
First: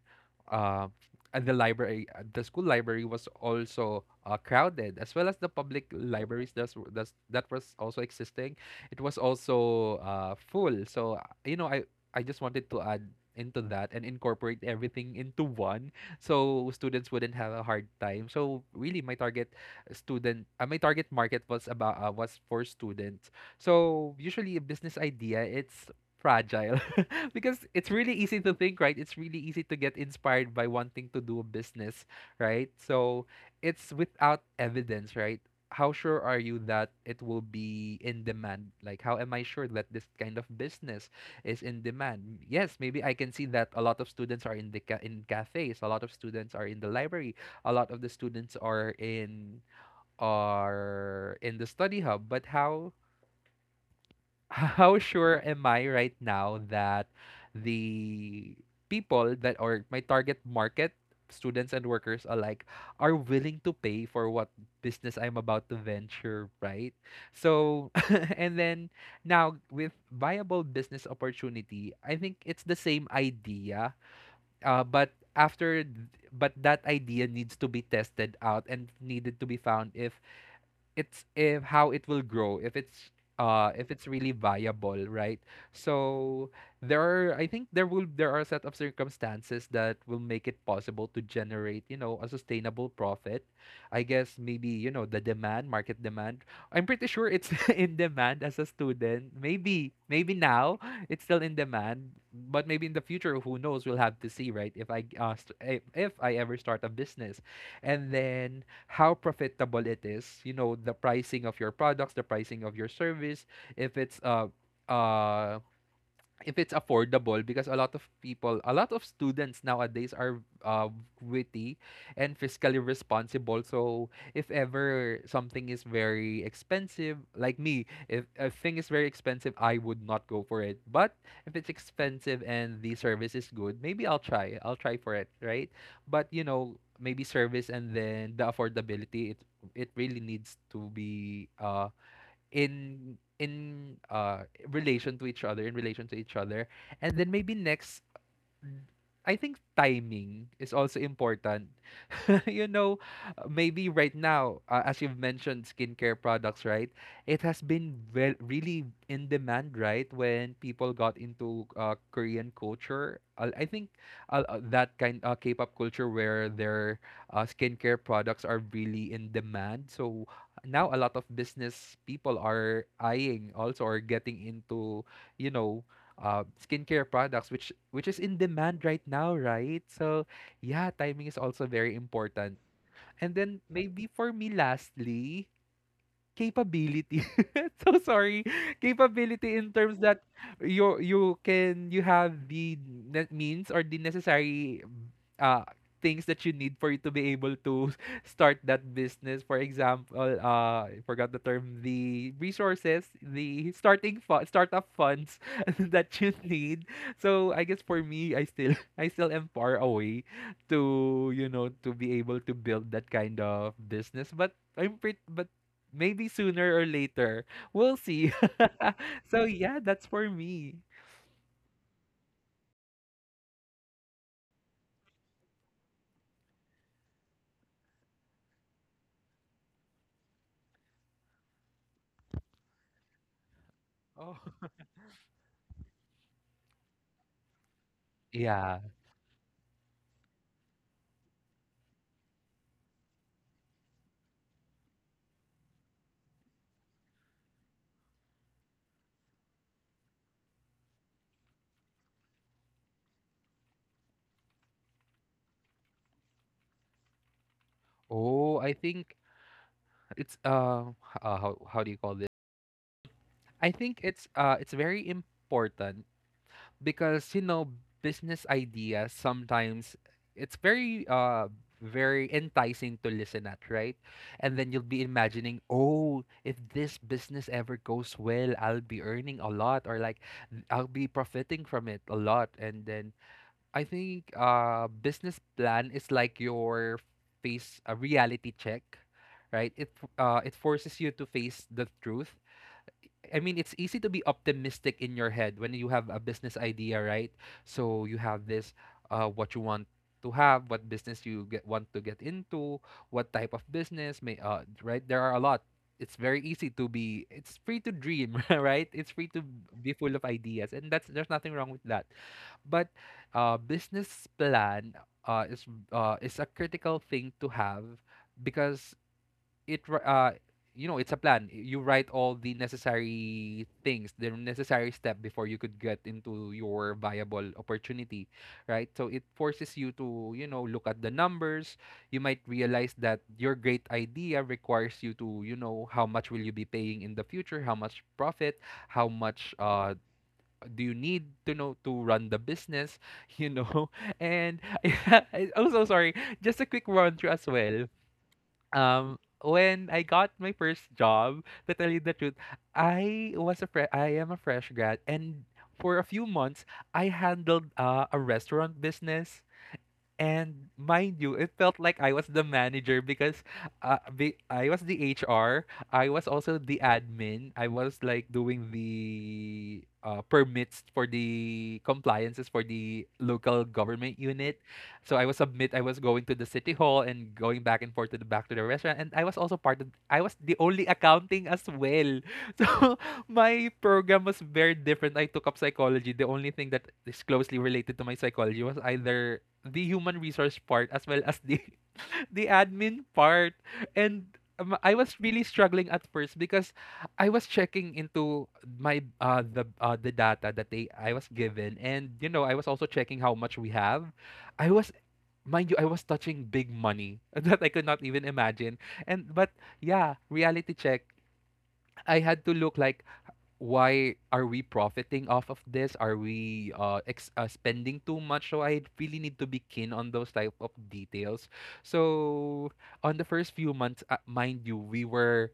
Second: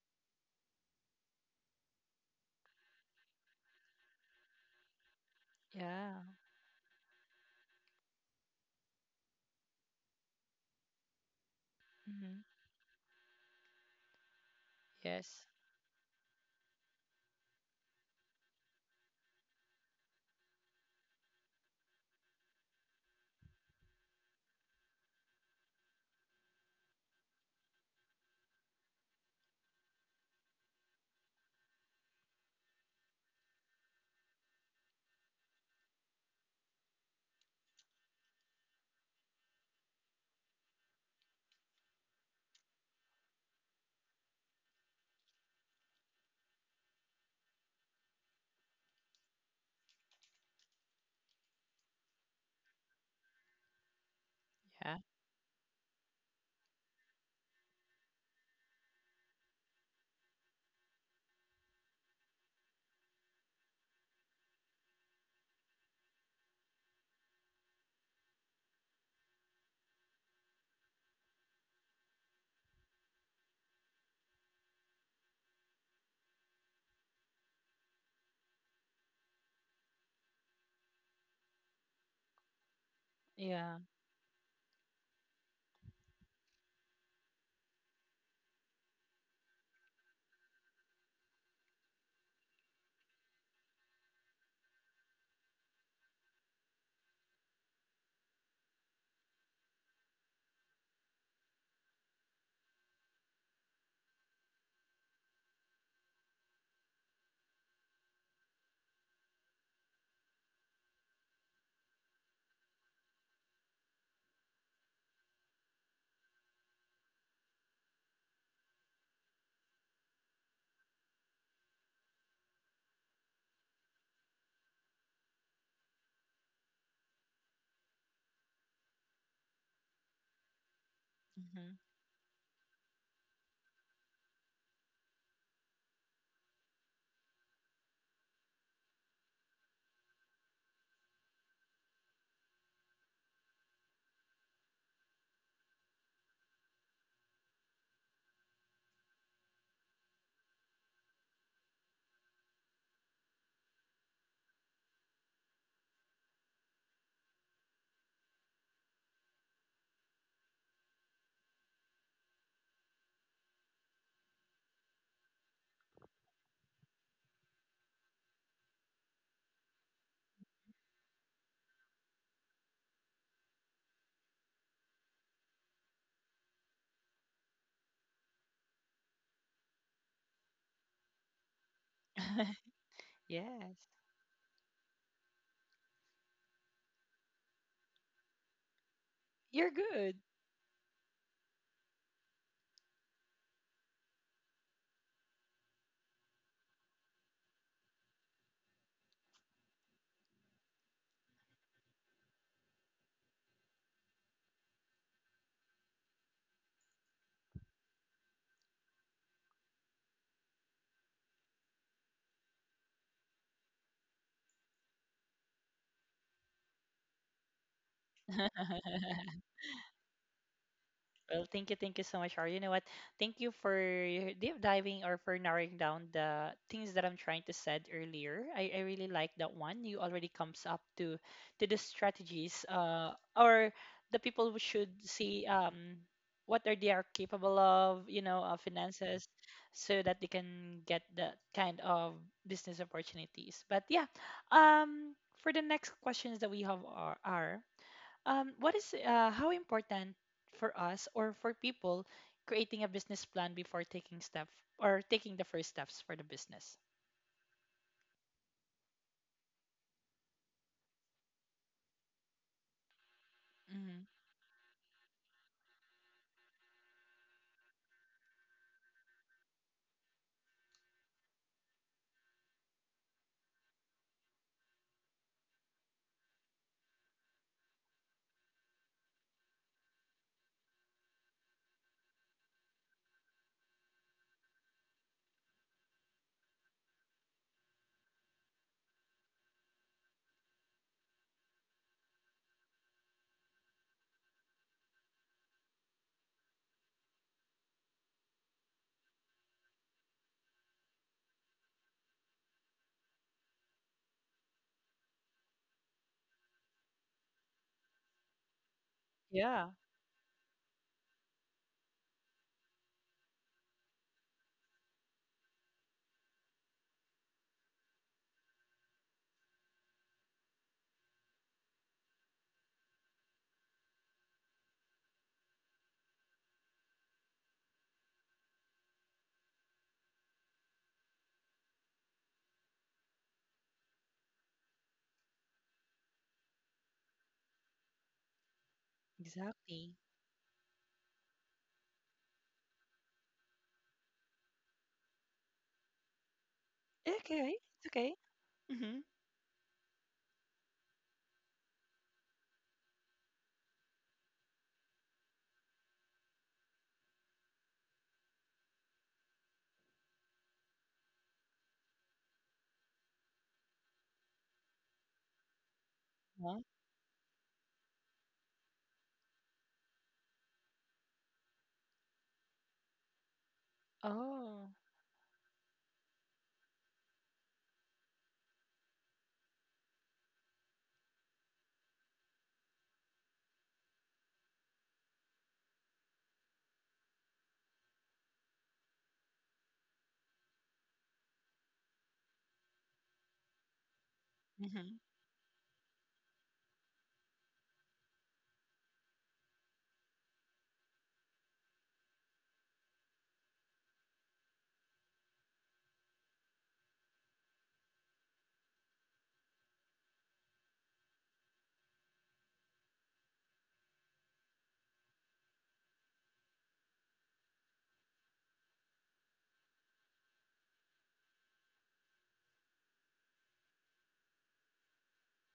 [SPEAKER 2] uh, at the library, uh, the school library was also, uh, crowded, as well as the public
[SPEAKER 1] Yeah.
[SPEAKER 2] libraries that's, that's that was also existing. It was also, uh, full. So, uh, you know, i i just
[SPEAKER 1] Hmm.
[SPEAKER 2] wanted to add into that and incorporate everything into
[SPEAKER 1] Yes.
[SPEAKER 2] one so students wouldn't have a hard time. So really my target student uh, my target market was about, uh, was for students. So usually a business idea, it's fragile (laughs) because it's really easy to think, right? It's really easy to get inspired by wanting to do a business, right? So it's without evidence, right? How sure are you that it will be in demand? Like, how am I sure that this kind of business is in demand? Yes, maybe I can see that a lot of students are in the ca- in cafes, a lot of students are in the library, a lot of the students are in are in the study hub, but how how
[SPEAKER 1] Yeah.
[SPEAKER 2] sure am I right now that the people that are my target market, students and workers alike, are willing to pay for what business I'm about to venture, right? So, (laughs) and then now with viable business opportunity, I think it's the same idea, uh, but after th- but that idea needs to be tested out and needed to be found if it's if how it will grow, if it's, uh,
[SPEAKER 1] Yeah.
[SPEAKER 2] if it's really viable, right? So there are, I think there will, there are a set of circumstances that will make it possible to generate, you know, a sustainable profit. I guess maybe, you know, the demand market demand. I'm pretty sure it's (laughs) in demand as a student, maybe, maybe now it's still in demand, but maybe in the future, who knows, we'll have to see, right? If i uh, st- if if I ever start a business and then how profitable it is, you know, the pricing of your products, the pricing of your service, if it's uh uh if it's affordable, because a lot of people, a lot of students nowadays are, uh, witty and fiscally responsible. So if ever something is very expensive, like me, if a thing is very expensive, I would not go for it, but if it's
[SPEAKER 1] Hmm.
[SPEAKER 2] expensive and the service is good, maybe I'll try i'll try for it, right? But, you know, maybe service and then the affordability, it it really needs to be, uh in in uh, relation to each other, in relation to each other and then maybe next, I think timing is also important. (laughs) You know, uh, maybe right now, uh, as you've mentioned, skincare products, right? It has been, well, really in demand, right? When people got into, uh, Korean culture, uh, I think, uh, uh, that kind uh, K-pop culture where their, uh, skincare products are really in demand. So now a lot of business people are eyeing also or getting into, you know, uh, skincare products, which which is in demand right now, right? So, yeah, timing is also very important.
[SPEAKER 1] (laughs)
[SPEAKER 2] And then
[SPEAKER 1] Yes.
[SPEAKER 2] maybe for me lastly, capability. (laughs) So sorry. Capability
[SPEAKER 1] You're
[SPEAKER 2] in terms
[SPEAKER 1] good.
[SPEAKER 2] that you you can, you have the ne- means or the necessary, uh, things that you need for you to be able to (laughs) start that business. For example, uh, I forgot the term, the resources, the starting fu- startup funds (laughs) that you need. So I guess for me, I still (laughs) I still am far away to, you know, to be able to build that kind of business, but I'm pretty, but maybe sooner or later. We'll see. (laughs)
[SPEAKER 1] (laughs)
[SPEAKER 2] So yeah, that's for me.
[SPEAKER 1] Well, thank you, thank you so much, Har. You know what? Thank you for deep diving or for narrowing down the things that I'm trying to said earlier. I, I really like that one. You already comes up to to the strategies, uh or the
[SPEAKER 2] Oh.
[SPEAKER 1] people who should see, um what are they are capable of, you
[SPEAKER 2] (laughs)
[SPEAKER 1] know, uh,
[SPEAKER 2] Yeah.
[SPEAKER 1] finances, so that they can get that kind of business opportunities. But yeah, um for the next questions that we have are, are um, what is uh, how important for us or for people creating a business plan before taking step, or taking the first steps for the business?
[SPEAKER 2] Oh, I think it's uh, h- uh how how do you call this? I think
[SPEAKER 1] Hmm.
[SPEAKER 2] it's uh it's very important because, you know, business ideas sometimes, it's very uh very enticing to listen at, right? And then you'll be imagining, oh, if this business ever goes well, I'll be earning a lot, or like, I'll be profiting from it a lot. And then I think, uh, business plan is like your face a reality check, right? It f- uh it forces you to face the truth. I mean, it's easy to be optimistic in your head when you have a business idea, right? So you have this, uh, what you want to have, what business you get, want to get into, what type of business may, uh, right? There are a lot. It's very easy to be. It's free to dream, (laughs) right? It's free to
[SPEAKER 1] Yeah,
[SPEAKER 2] be full of ideas, and that's there's nothing wrong with that. But, uh, business plan, uh, is, uh, is a critical thing to have because it ri- uh you know, it's a plan. You write all the necessary things, the necessary step, before you could get into your viable opportunity, right? So it forces you to, you know, look at the numbers. You might realize that your great idea requires you to, you know, how much will you be paying in the future, how much profit, how much, uh,
[SPEAKER 1] exactly.
[SPEAKER 2] do you need to know to run the business. (laughs) You know, and (laughs) yeah, I so sorry, just a quick run through as
[SPEAKER 1] Okay,
[SPEAKER 2] well.
[SPEAKER 1] it's okay. Mm-hmm.
[SPEAKER 2] Um, when I got my first job, to tell you the truth, I was a fre- I am a fresh grad, and for a few months, I handled, uh, a restaurant business. And mind you, it felt like I was the manager because, uh, be, I was the H R. I was also the admin. I was like doing the, uh, permits for the compliances for the local government unit.
[SPEAKER 1] Oh.
[SPEAKER 2] So I was submit. I was going to the city hall and going back and forth to the back to the restaurant. And I was also part of. I was the only accounting as well. (laughs) So my program was very different. I took up psychology. The only thing that is closely related to my psychology was either the human resource part as well as the (laughs) the admin part. And, um, I
[SPEAKER 1] Mm-hmm.
[SPEAKER 2] was really struggling at first because I was checking into my, uh the uh, the data that they I was given, and you know, I was also checking how much we have. I was Mind you, I was touching big money (laughs) that I could not even imagine, and but yeah, reality check. I had to look, like, why are we profiting off of this? Are we, uh, ex- uh spending too much? So I really need to be keen on those type of details. So on the first few months, uh, mind you, we were,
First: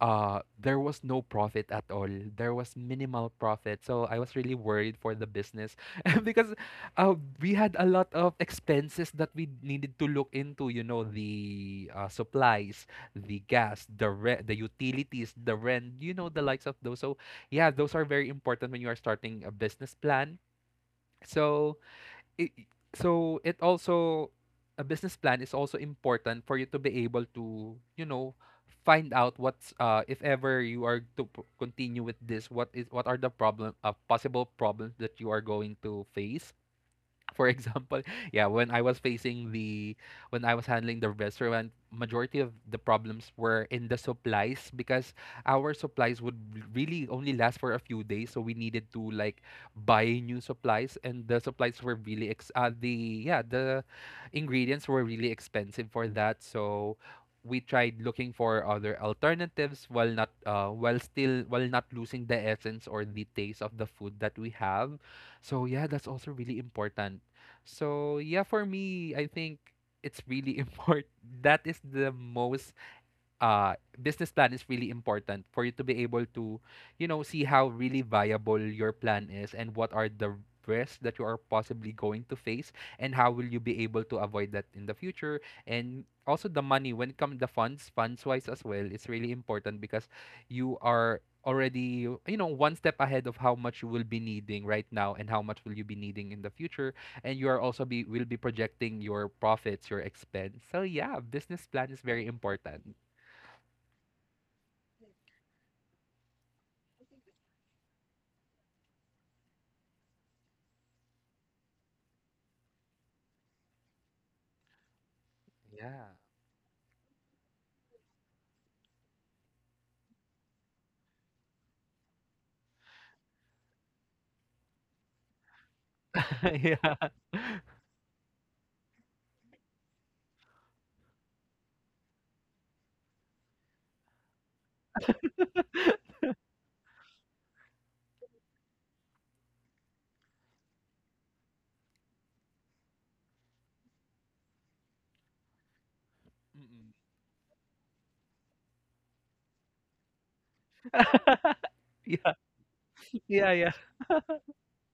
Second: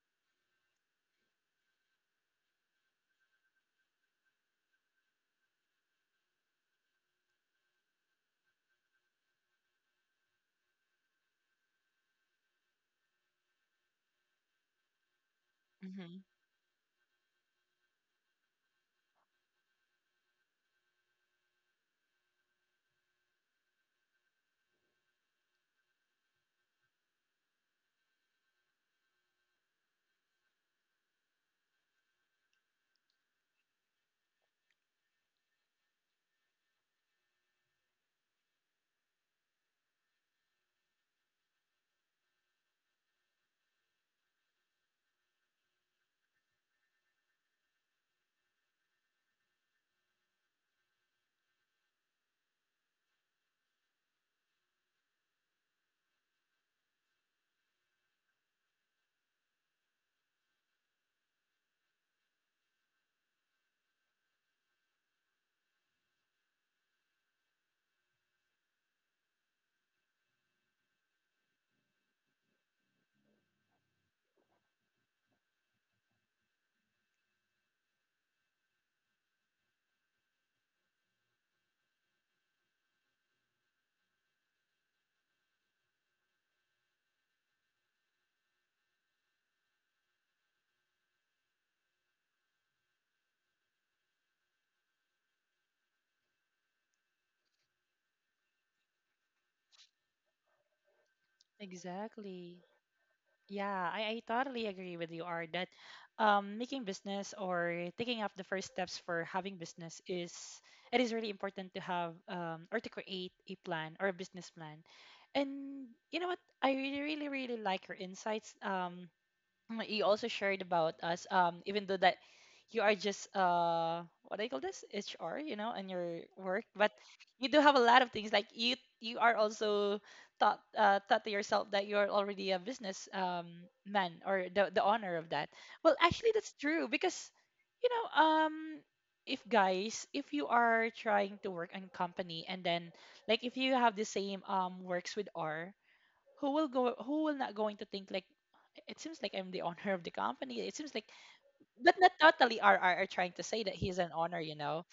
[SPEAKER 2] uh, there was no profit at all, there was minimal profit, so I was really worried for the business (laughs) because, uh, we had a lot of expenses that we needed to look into, you know, the, uh, supplies, the gas, the re- the utilities, the rent, you
[SPEAKER 1] Mm-hmm.
[SPEAKER 2] know, the likes of those, so, yeah, those are very important when you are starting a business plan. So it, so it also a business plan is also important for you to be able to, you know, find out what's, uh, if ever you are to p- continue with this, what is what are the problem uh, possible problems that you are going to face. For example, (laughs) yeah, when I was facing the when I was handling the restaurant, majority of the problems were in the supplies because our supplies would really only last for a few days, so we needed to like buy new supplies, and the supplies were really ex uh, the yeah the ingredients were really expensive for that, so. We tried looking for other alternatives while not uh, while still while not losing the essence or the taste of the food that we have. So yeah, that's also really important. So yeah, for me, I think it's really (laughs) important. That is the most, uh, business plan is really important for you to be able to, you know, see how really viable your plan is and what are the risks that you are possibly going to face and how will you be able to avoid that in the future, and also the money when it comes, the funds funds wise as well, it's really important because you are already, you know, one step ahead of how much you will be needing right now and how much will you be needing in the future, and you are also be will be projecting your profits, your expense. So yeah, business plan is very
[SPEAKER 1] Exactly.
[SPEAKER 2] important.
[SPEAKER 1] Yeah, I, I totally agree with you, Art, that um, making business or taking up the first steps for having business is it is really important to have um, or to create a plan or a business plan. And
[SPEAKER 2] Yeah.
[SPEAKER 1] you know what? I really, really, really like your insights. Um, Mm, You also shared about us, um, even though that you are just uh, what do you call this H R, you know, and your
[SPEAKER 2] (laughs)
[SPEAKER 1] work, but
[SPEAKER 2] Yeah.
[SPEAKER 1] you do have a lot of things. Like you, you are also thought uh, thought to yourself that you are already a business um, man or the the owner of that. Well, actually, that's true because you know, um, if guys, if you are trying to work in company and then like if you have the same um works with R who will
[SPEAKER 2] Mm-mm.
[SPEAKER 1] go who will not going to think like it seems like I'm the owner of the company. It seems like but not
[SPEAKER 2] Yeah.
[SPEAKER 1] totally are are, are trying to say that he's an owner, you know.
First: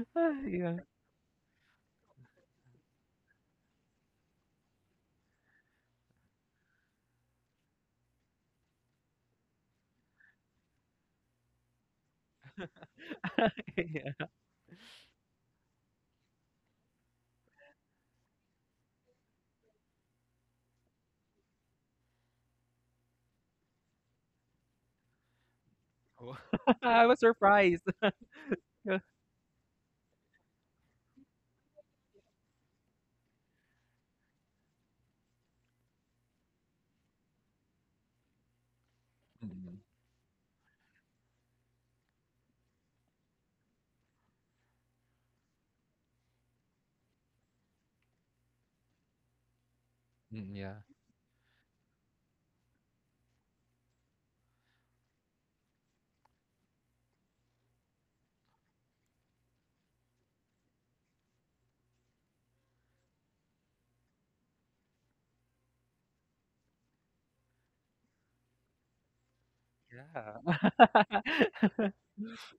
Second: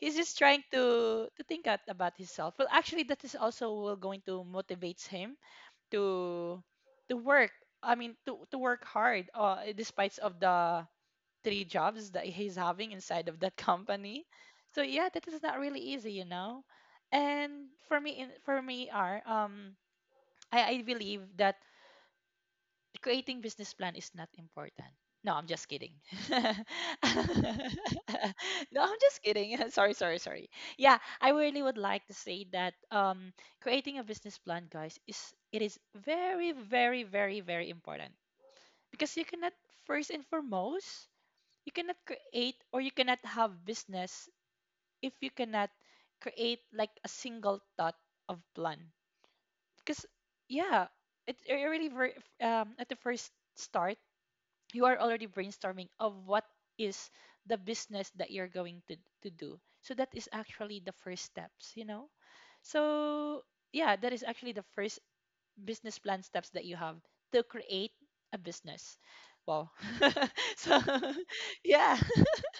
[SPEAKER 1] He's just trying to to think at, about himself. Well actually that is also will going to motivates him to to work. I mean to to work hard uh despite of the three jobs that he's having inside of that (laughs) company. So yeah, that is not really easy, you know. And for me in for me are um I, I believe that creating business plan is not important. No, I'm just kidding.
[SPEAKER 2] Wow.
[SPEAKER 1] (laughs)
[SPEAKER 2] I was surprised.
[SPEAKER 1] No, I'm just kidding. (laughs) Sorry, sorry, sorry. Yeah, I really would like to say that um creating a business plan, guys, is it is very, very, very, very important because you
[SPEAKER 2] (laughs)
[SPEAKER 1] cannot
[SPEAKER 2] Mm-mm.
[SPEAKER 1] first and foremost you cannot create or you cannot have business if you cannot create like a single thought of plan because
[SPEAKER 2] Mm, yeah.
[SPEAKER 1] yeah it, it really ver- um at the first start you are already brainstorming of what is the business that you're going to, to do. So that is actually the first steps, you know. So yeah, that is actually the first business plan steps that you have to create a business. Wow.
[SPEAKER 2] Yeah.
[SPEAKER 1] (laughs) So (laughs) yeah,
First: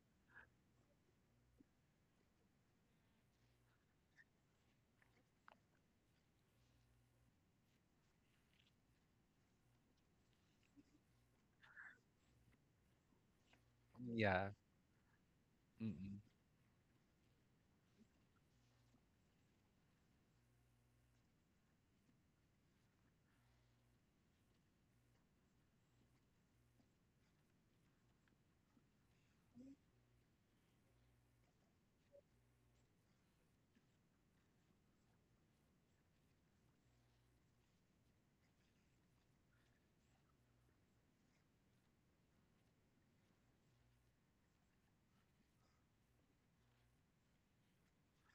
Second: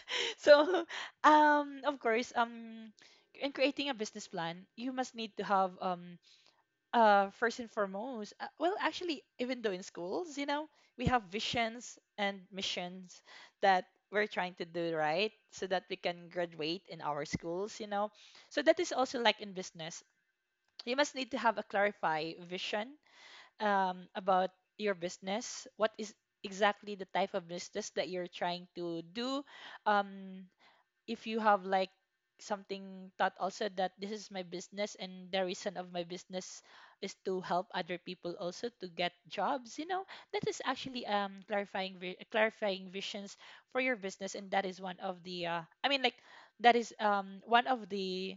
[SPEAKER 1] (laughs) so um of course um in creating a business plan you must need to have um uh, first and foremost, uh, well, actually, even though in schools, you know, we have visions and missions that we're
[SPEAKER 2] Yeah.
[SPEAKER 1] trying to do right so that we
[SPEAKER 2] Mm-mm.
[SPEAKER 1] can graduate in our schools, you know. So that is also like in business. You must need to have a clarify vision um, about your business. What is exactly the type of business that you're trying to do? Um, if you have like something thought also that this is my business and the reason of my business is to help other people also to get jobs, you know. That is actually um clarifying vi- clarifying visions for your business, and that is one of the uh, i mean like that is um one of the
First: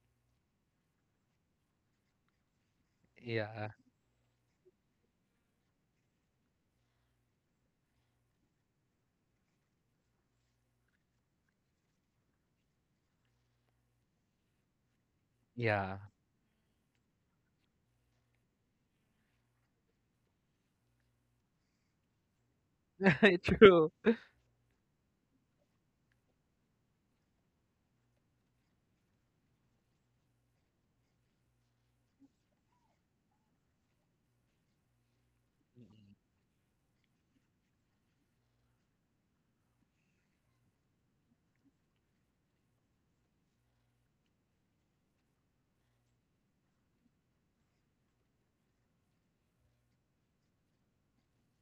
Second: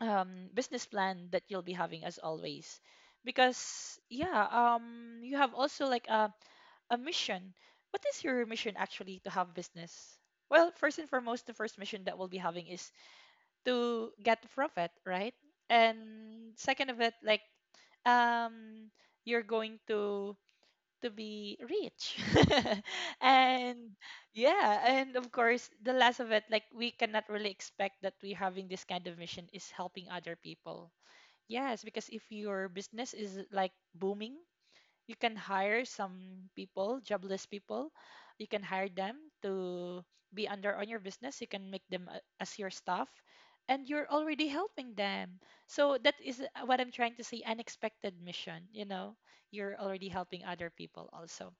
[SPEAKER 1] um business plan that you'll be having as always
[SPEAKER 2] Yeah.
[SPEAKER 1] because yeah um you have also like a a mission. What is your mission actually to have business? Well, first and foremost, the first mission that we'll be having is to get profit, right?
[SPEAKER 2] Yeah.
[SPEAKER 1] And second of it, like um, you're going to to be rich. (laughs)
[SPEAKER 2] (laughs) True.
[SPEAKER 1] And yeah, and of course, the last of it, like we cannot really expect that we having this kind of mission is helping other people. Yes, because if your business is like booming you can hire some people, jobless people. You can hire them to be under on your business. You can make them a- as your staff, and you're already helping them. So that is uh, what I'm trying to say. Unexpected mission. You know, you're already helping other people also.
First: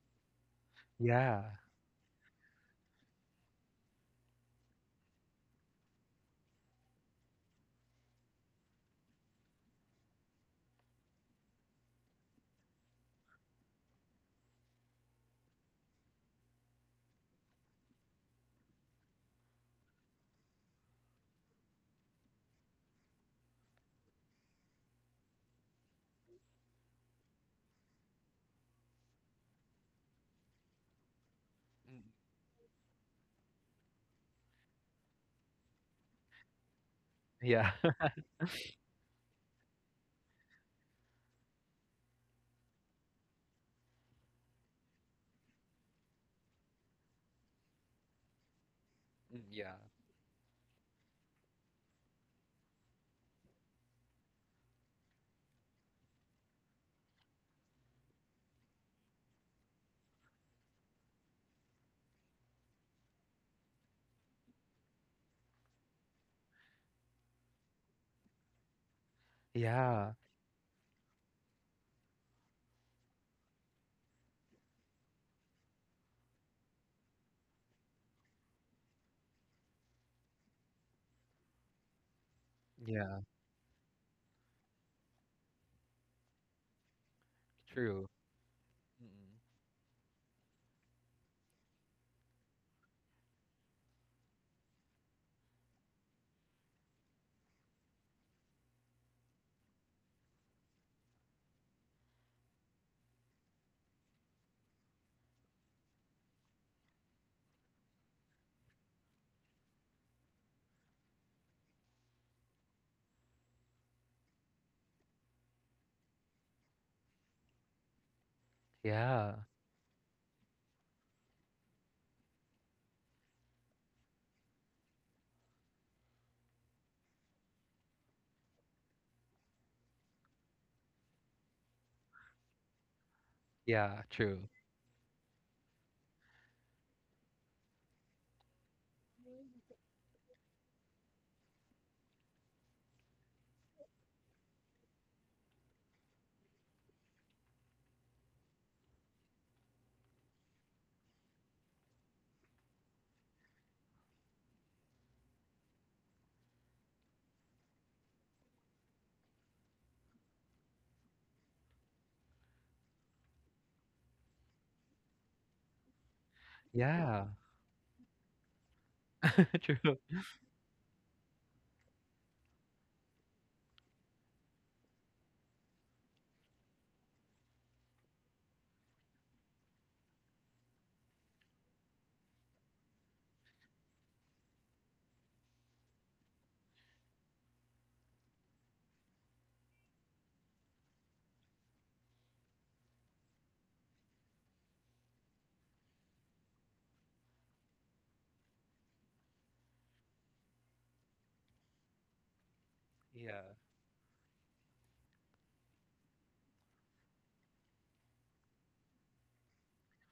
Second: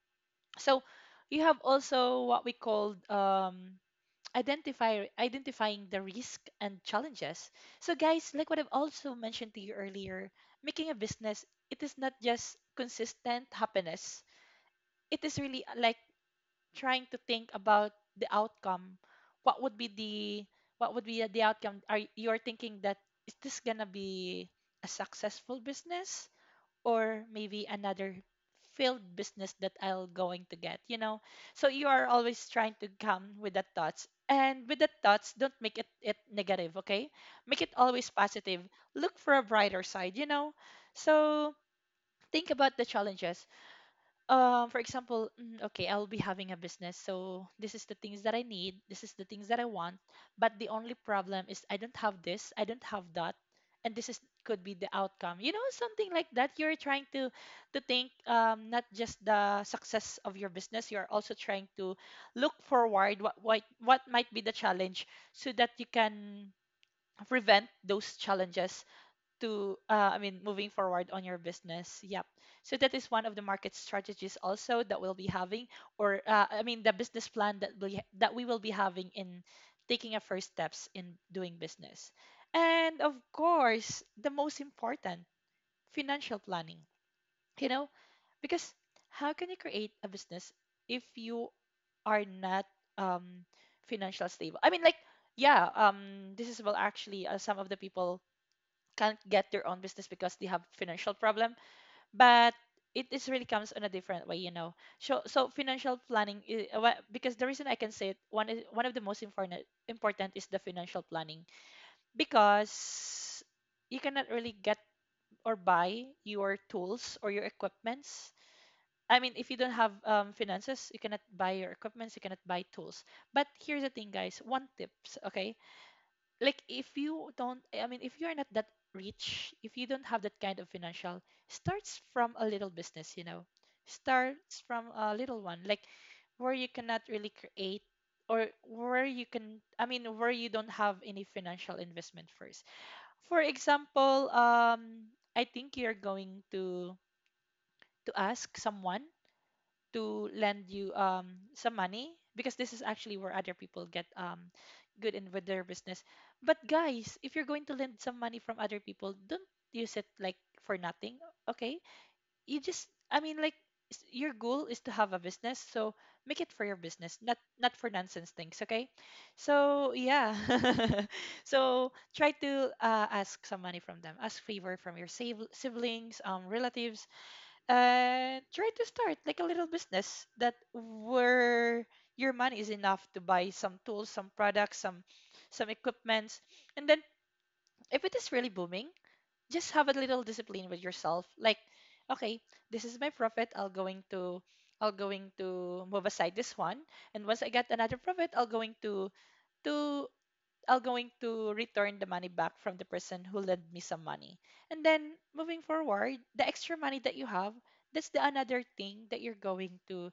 [SPEAKER 1] So you
[SPEAKER 2] Yeah.
[SPEAKER 1] have also what we called um, identify identifying the risk and challenges. So guys, like what I've also mentioned to you earlier, making a business, it is not just consistent happiness. It is really uh, like trying to think about the outcome. What would be the what would be the outcome? Are you are thinking that is this gonna be a successful business? Or maybe another failed business that I'll going to get, you know. So you
[SPEAKER 2] Mm.
[SPEAKER 1] are always trying to come with that thoughts. And with that thoughts, don't make it, it negative, okay? Make
[SPEAKER 2] Yeah.
[SPEAKER 1] it always
[SPEAKER 2] (laughs)
[SPEAKER 1] positive. Look for a brighter side, you know. So think about the challenges, um for example mm, okay, I'll be having a business, so this is the things that I need, this is the
[SPEAKER 2] Mm.
[SPEAKER 1] things that I
[SPEAKER 2] Yeah.
[SPEAKER 1] want, but the only problem is I don't have this, I don't have that, and this is could be the outcome, you know, something like that. You're trying to to think um not just the success of your business, you're also trying to look forward what what, what might be the challenge so that you can prevent those challenges to uh,
[SPEAKER 2] Yeah.
[SPEAKER 1] i mean moving forward on your business. Yep. So that is one of the market strategies also that we'll be having or uh, i mean the business plan that we that we will be having in taking our first steps in doing business. And of
[SPEAKER 2] Yeah.
[SPEAKER 1] course the most important, financial planning, you know.
[SPEAKER 2] True.
[SPEAKER 1] Because how
[SPEAKER 2] Mm-mm.
[SPEAKER 1] can you create a business if you are not um financial stable? I mean like, yeah, um this is well actually uh, some of the people can't get their own business because they have financial problem, but it is really comes in a different way, you know. So so financial planning i- uh, wha- because the reason I can say it one is one of the most important important is the financial planning. Because you cannot really get or buy your tools or your equipments. I mean
[SPEAKER 2] Yeah.
[SPEAKER 1] if you don't have um, finances you cannot buy your equipments, you cannot buy tools. But here's the thing, guys, one tips, okay, like if you don't, I mean if you're not that rich, if you don't have that kind of financial, starts from a little business, you know.
[SPEAKER 2] Yeah. True.
[SPEAKER 1] Starts from a little one, like where you cannot really create, or where you can, I mean where you don't have any financial investment first. For example, um I think you're going to to ask someone to lend you um some money, because this is actually where other people get um good in with their business. But guys, if you're going to lend some money from other people, don't use it like for nothing. Okay? You just, I mean like, s- your goal is to have a business, so make it for your business,
[SPEAKER 2] Yeah.
[SPEAKER 1] not not for nonsense things, okay?
[SPEAKER 2] (laughs)
[SPEAKER 1] So,
[SPEAKER 2] True.
[SPEAKER 1] yeah. (laughs) So, try to uh, ask some money from them. Ask favor from your save- siblings, um relatives, and try to start like a little business that where your money is enough to buy some tools, some products, some some equipments. And then if it is really booming, just have a little discipline with yourself. Like, okay, this is my profit. I'll going to I'll going to move aside this one. And once I get another profit, I'll going to to I'll going to return the money back from the person who
[SPEAKER 2] Yeah.
[SPEAKER 1] lent me some money. And then moving forward, the extra money that you have, that's the another thing that you're going to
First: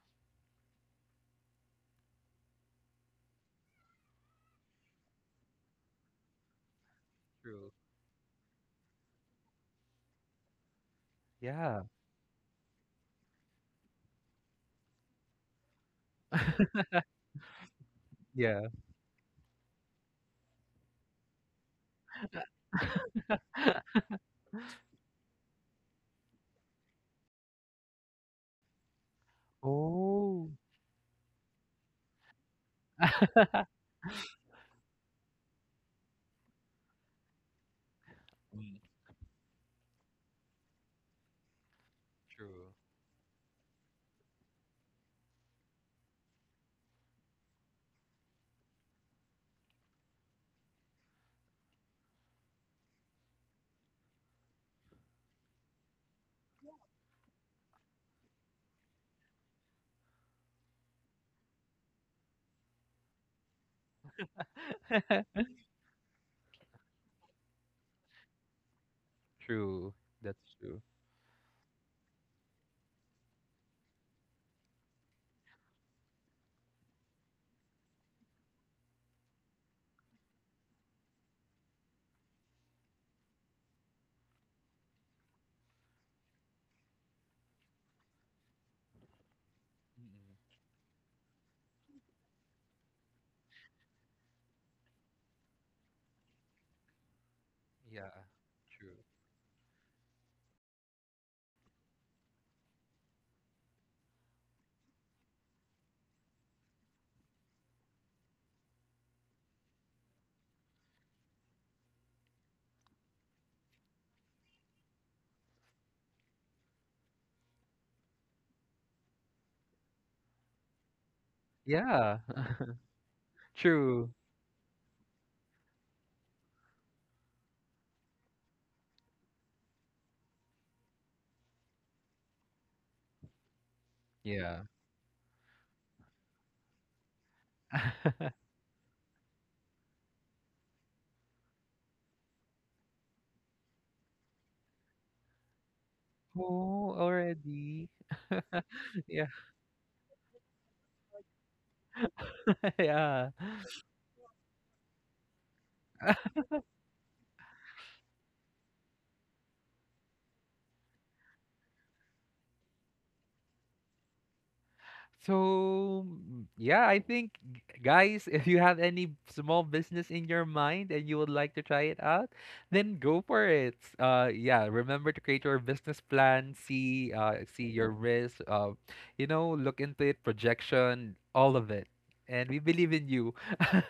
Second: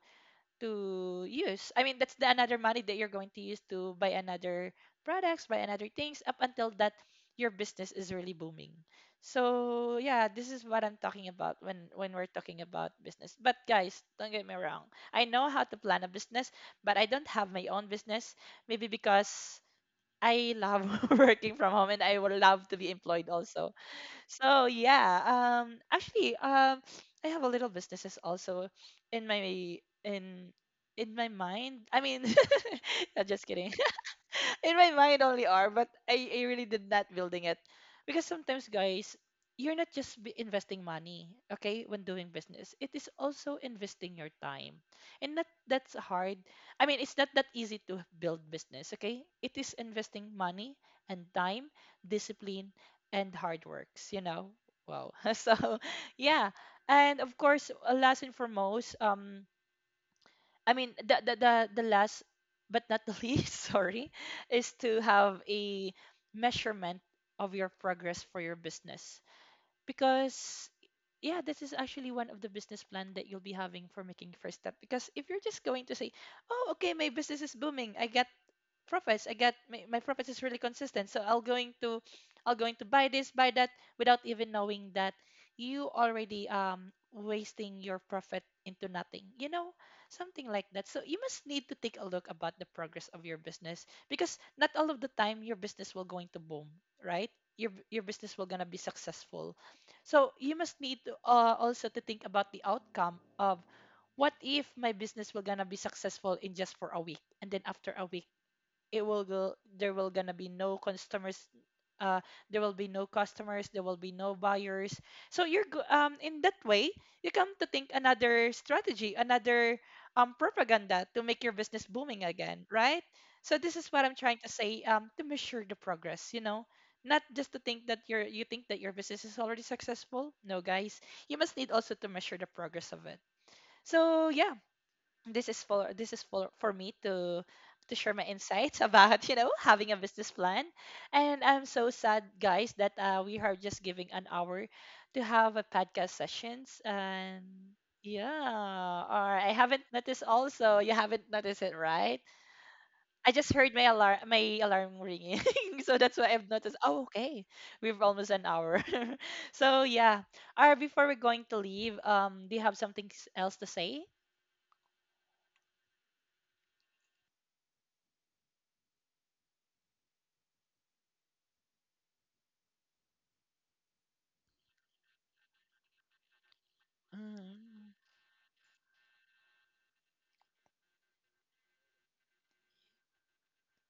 [SPEAKER 1] to use. I mean, that's the another money that you're going to use to buy another products, buy another things up until that your
[SPEAKER 2] True.
[SPEAKER 1] business is really booming. So, yeah, this is what I'm talking about
[SPEAKER 2] Yeah.
[SPEAKER 1] when when we're talking about business. But guys, don't get me wrong. I know how to plan a business, but I don't have my own business,
[SPEAKER 2] Yeah.
[SPEAKER 1] maybe because I love (laughs) working from home and I would love to be employed also. So yeah, um actually um I have a little businesses also in my in
[SPEAKER 2] Oh.
[SPEAKER 1] in my mind. I mean, (laughs) I just kidding. (laughs) In my mind only are, but I, I really did not building it because sometimes,
[SPEAKER 2] Mm.
[SPEAKER 1] guys, you're not just be investing money, okay. When doing
[SPEAKER 2] True.
[SPEAKER 1] business it is also investing your time, and that that's hard. I mean it's not that easy to build business. Okay, it is investing money and time, discipline, and hard works, you know. Wow. (laughs) So yeah. And of course, uh, last and foremost, um I mean, the the the, the last but not the (laughs) least, sorry, is to have
[SPEAKER 2] (laughs)
[SPEAKER 1] a measurement of your progress for your business.
[SPEAKER 2] True. That's
[SPEAKER 1] Because
[SPEAKER 2] true.
[SPEAKER 1] yeah, this is actually one of the business plan that you'll be having for making first step. Because if you're just going to say, "Oh, okay, my business is booming. I get profits. i got my, my profits is really consistent, so i'll going to I'll going to buy this, buy that without even knowing that you already um wasting your profit into nothing, you know.
[SPEAKER 2] Mm-mm.
[SPEAKER 1] Something like that. So you must need to take a look about the progress of your business, because not all of the time your business will going to boom, right? Your your
[SPEAKER 2] Yeah.
[SPEAKER 1] business will gonna be
[SPEAKER 2] True.
[SPEAKER 1] successful. So you must need to uh, also to think about the outcome of what if my business will gonna be successful in just for a week, and then after a week it will go there will gonna be no customers. uh there will be no customers, there will be no buyers. So you're go- um in that way you come to think another strategy, another um propaganda, to make your business
[SPEAKER 2] Yeah.
[SPEAKER 1] booming
[SPEAKER 2] (laughs)
[SPEAKER 1] again, right? So this is what
[SPEAKER 2] True.
[SPEAKER 1] I'm trying to say, um to measure the progress, you know. Not just to think that you're you think that your business is already successful. No, guys. You must need also to measure the progress of it. So yeah,
[SPEAKER 2] Yeah.
[SPEAKER 1] this is for this is for for me to to share my
[SPEAKER 2] (laughs)
[SPEAKER 1] insights (laughs) about, you know, having a business plan. And I'm so sad, guys, that uh, we are just giving an hour to have a podcast sessions.
[SPEAKER 2] Oh,
[SPEAKER 1] And
[SPEAKER 2] already. (laughs)
[SPEAKER 1] yeah,
[SPEAKER 2] Yeah,
[SPEAKER 1] or I haven't noticed, also you haven't noticed it, right?
[SPEAKER 2] (laughs) yeah.
[SPEAKER 1] I just heard my alarm, my alarm ringing (laughs) so that's why
[SPEAKER 2] (laughs)
[SPEAKER 1] I've noticed. Oh, okay, we've almost an hour. (laughs) So yeah, or before we're going to leave, um do you have something s- else to say?
[SPEAKER 2] So, mm, yeah, I think, g- guys, if you have any small business in your mind and you would like to try it out, then go for it. Uh, yeah, remember to create your business plan, see, uh, see your
[SPEAKER 1] Mm.
[SPEAKER 2] risk, uh, you know, look into it, projection, all of it. And we believe in you.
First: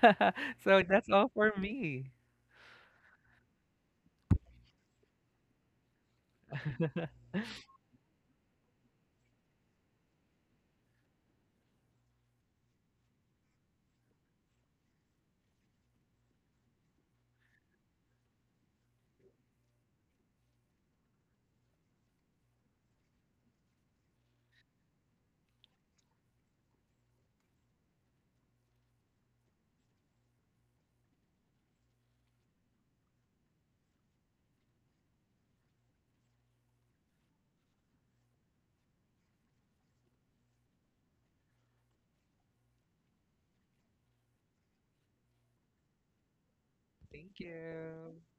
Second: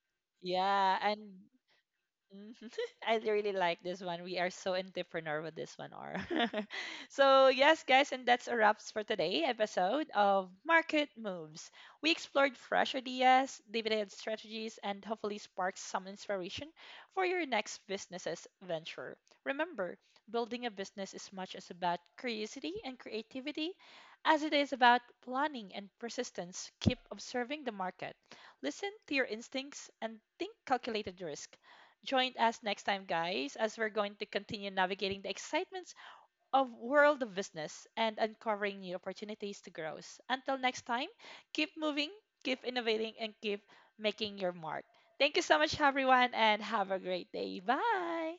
[SPEAKER 2] (laughs) So
[SPEAKER 1] Yeah,
[SPEAKER 2] that's all
[SPEAKER 1] and
[SPEAKER 2] for me.
[SPEAKER 1] Mhm. (laughs) I really like this one. We are so entrepreneur with this one, R. (laughs) So yes, guys, and that's a wraps for today episode of Market Moves. We explored fresh ideas, dividend strategies, and hopefully sparks some inspiration for your next business's venture. Remember, building a business is much as about curiosity and creativity as it is about planning and persistence. Keep observing the market. Listen to your instincts and think calculated risk. Join us next time, guys, as we're going to continue navigating the excitements of world of business and uncovering new opportunities to grow. Until next time, keep moving, keep innovating, and keep making your mark. Thank you so much, everyone, and have a great
[SPEAKER 2] Thank
[SPEAKER 1] day.
[SPEAKER 2] you.
[SPEAKER 1] Bye.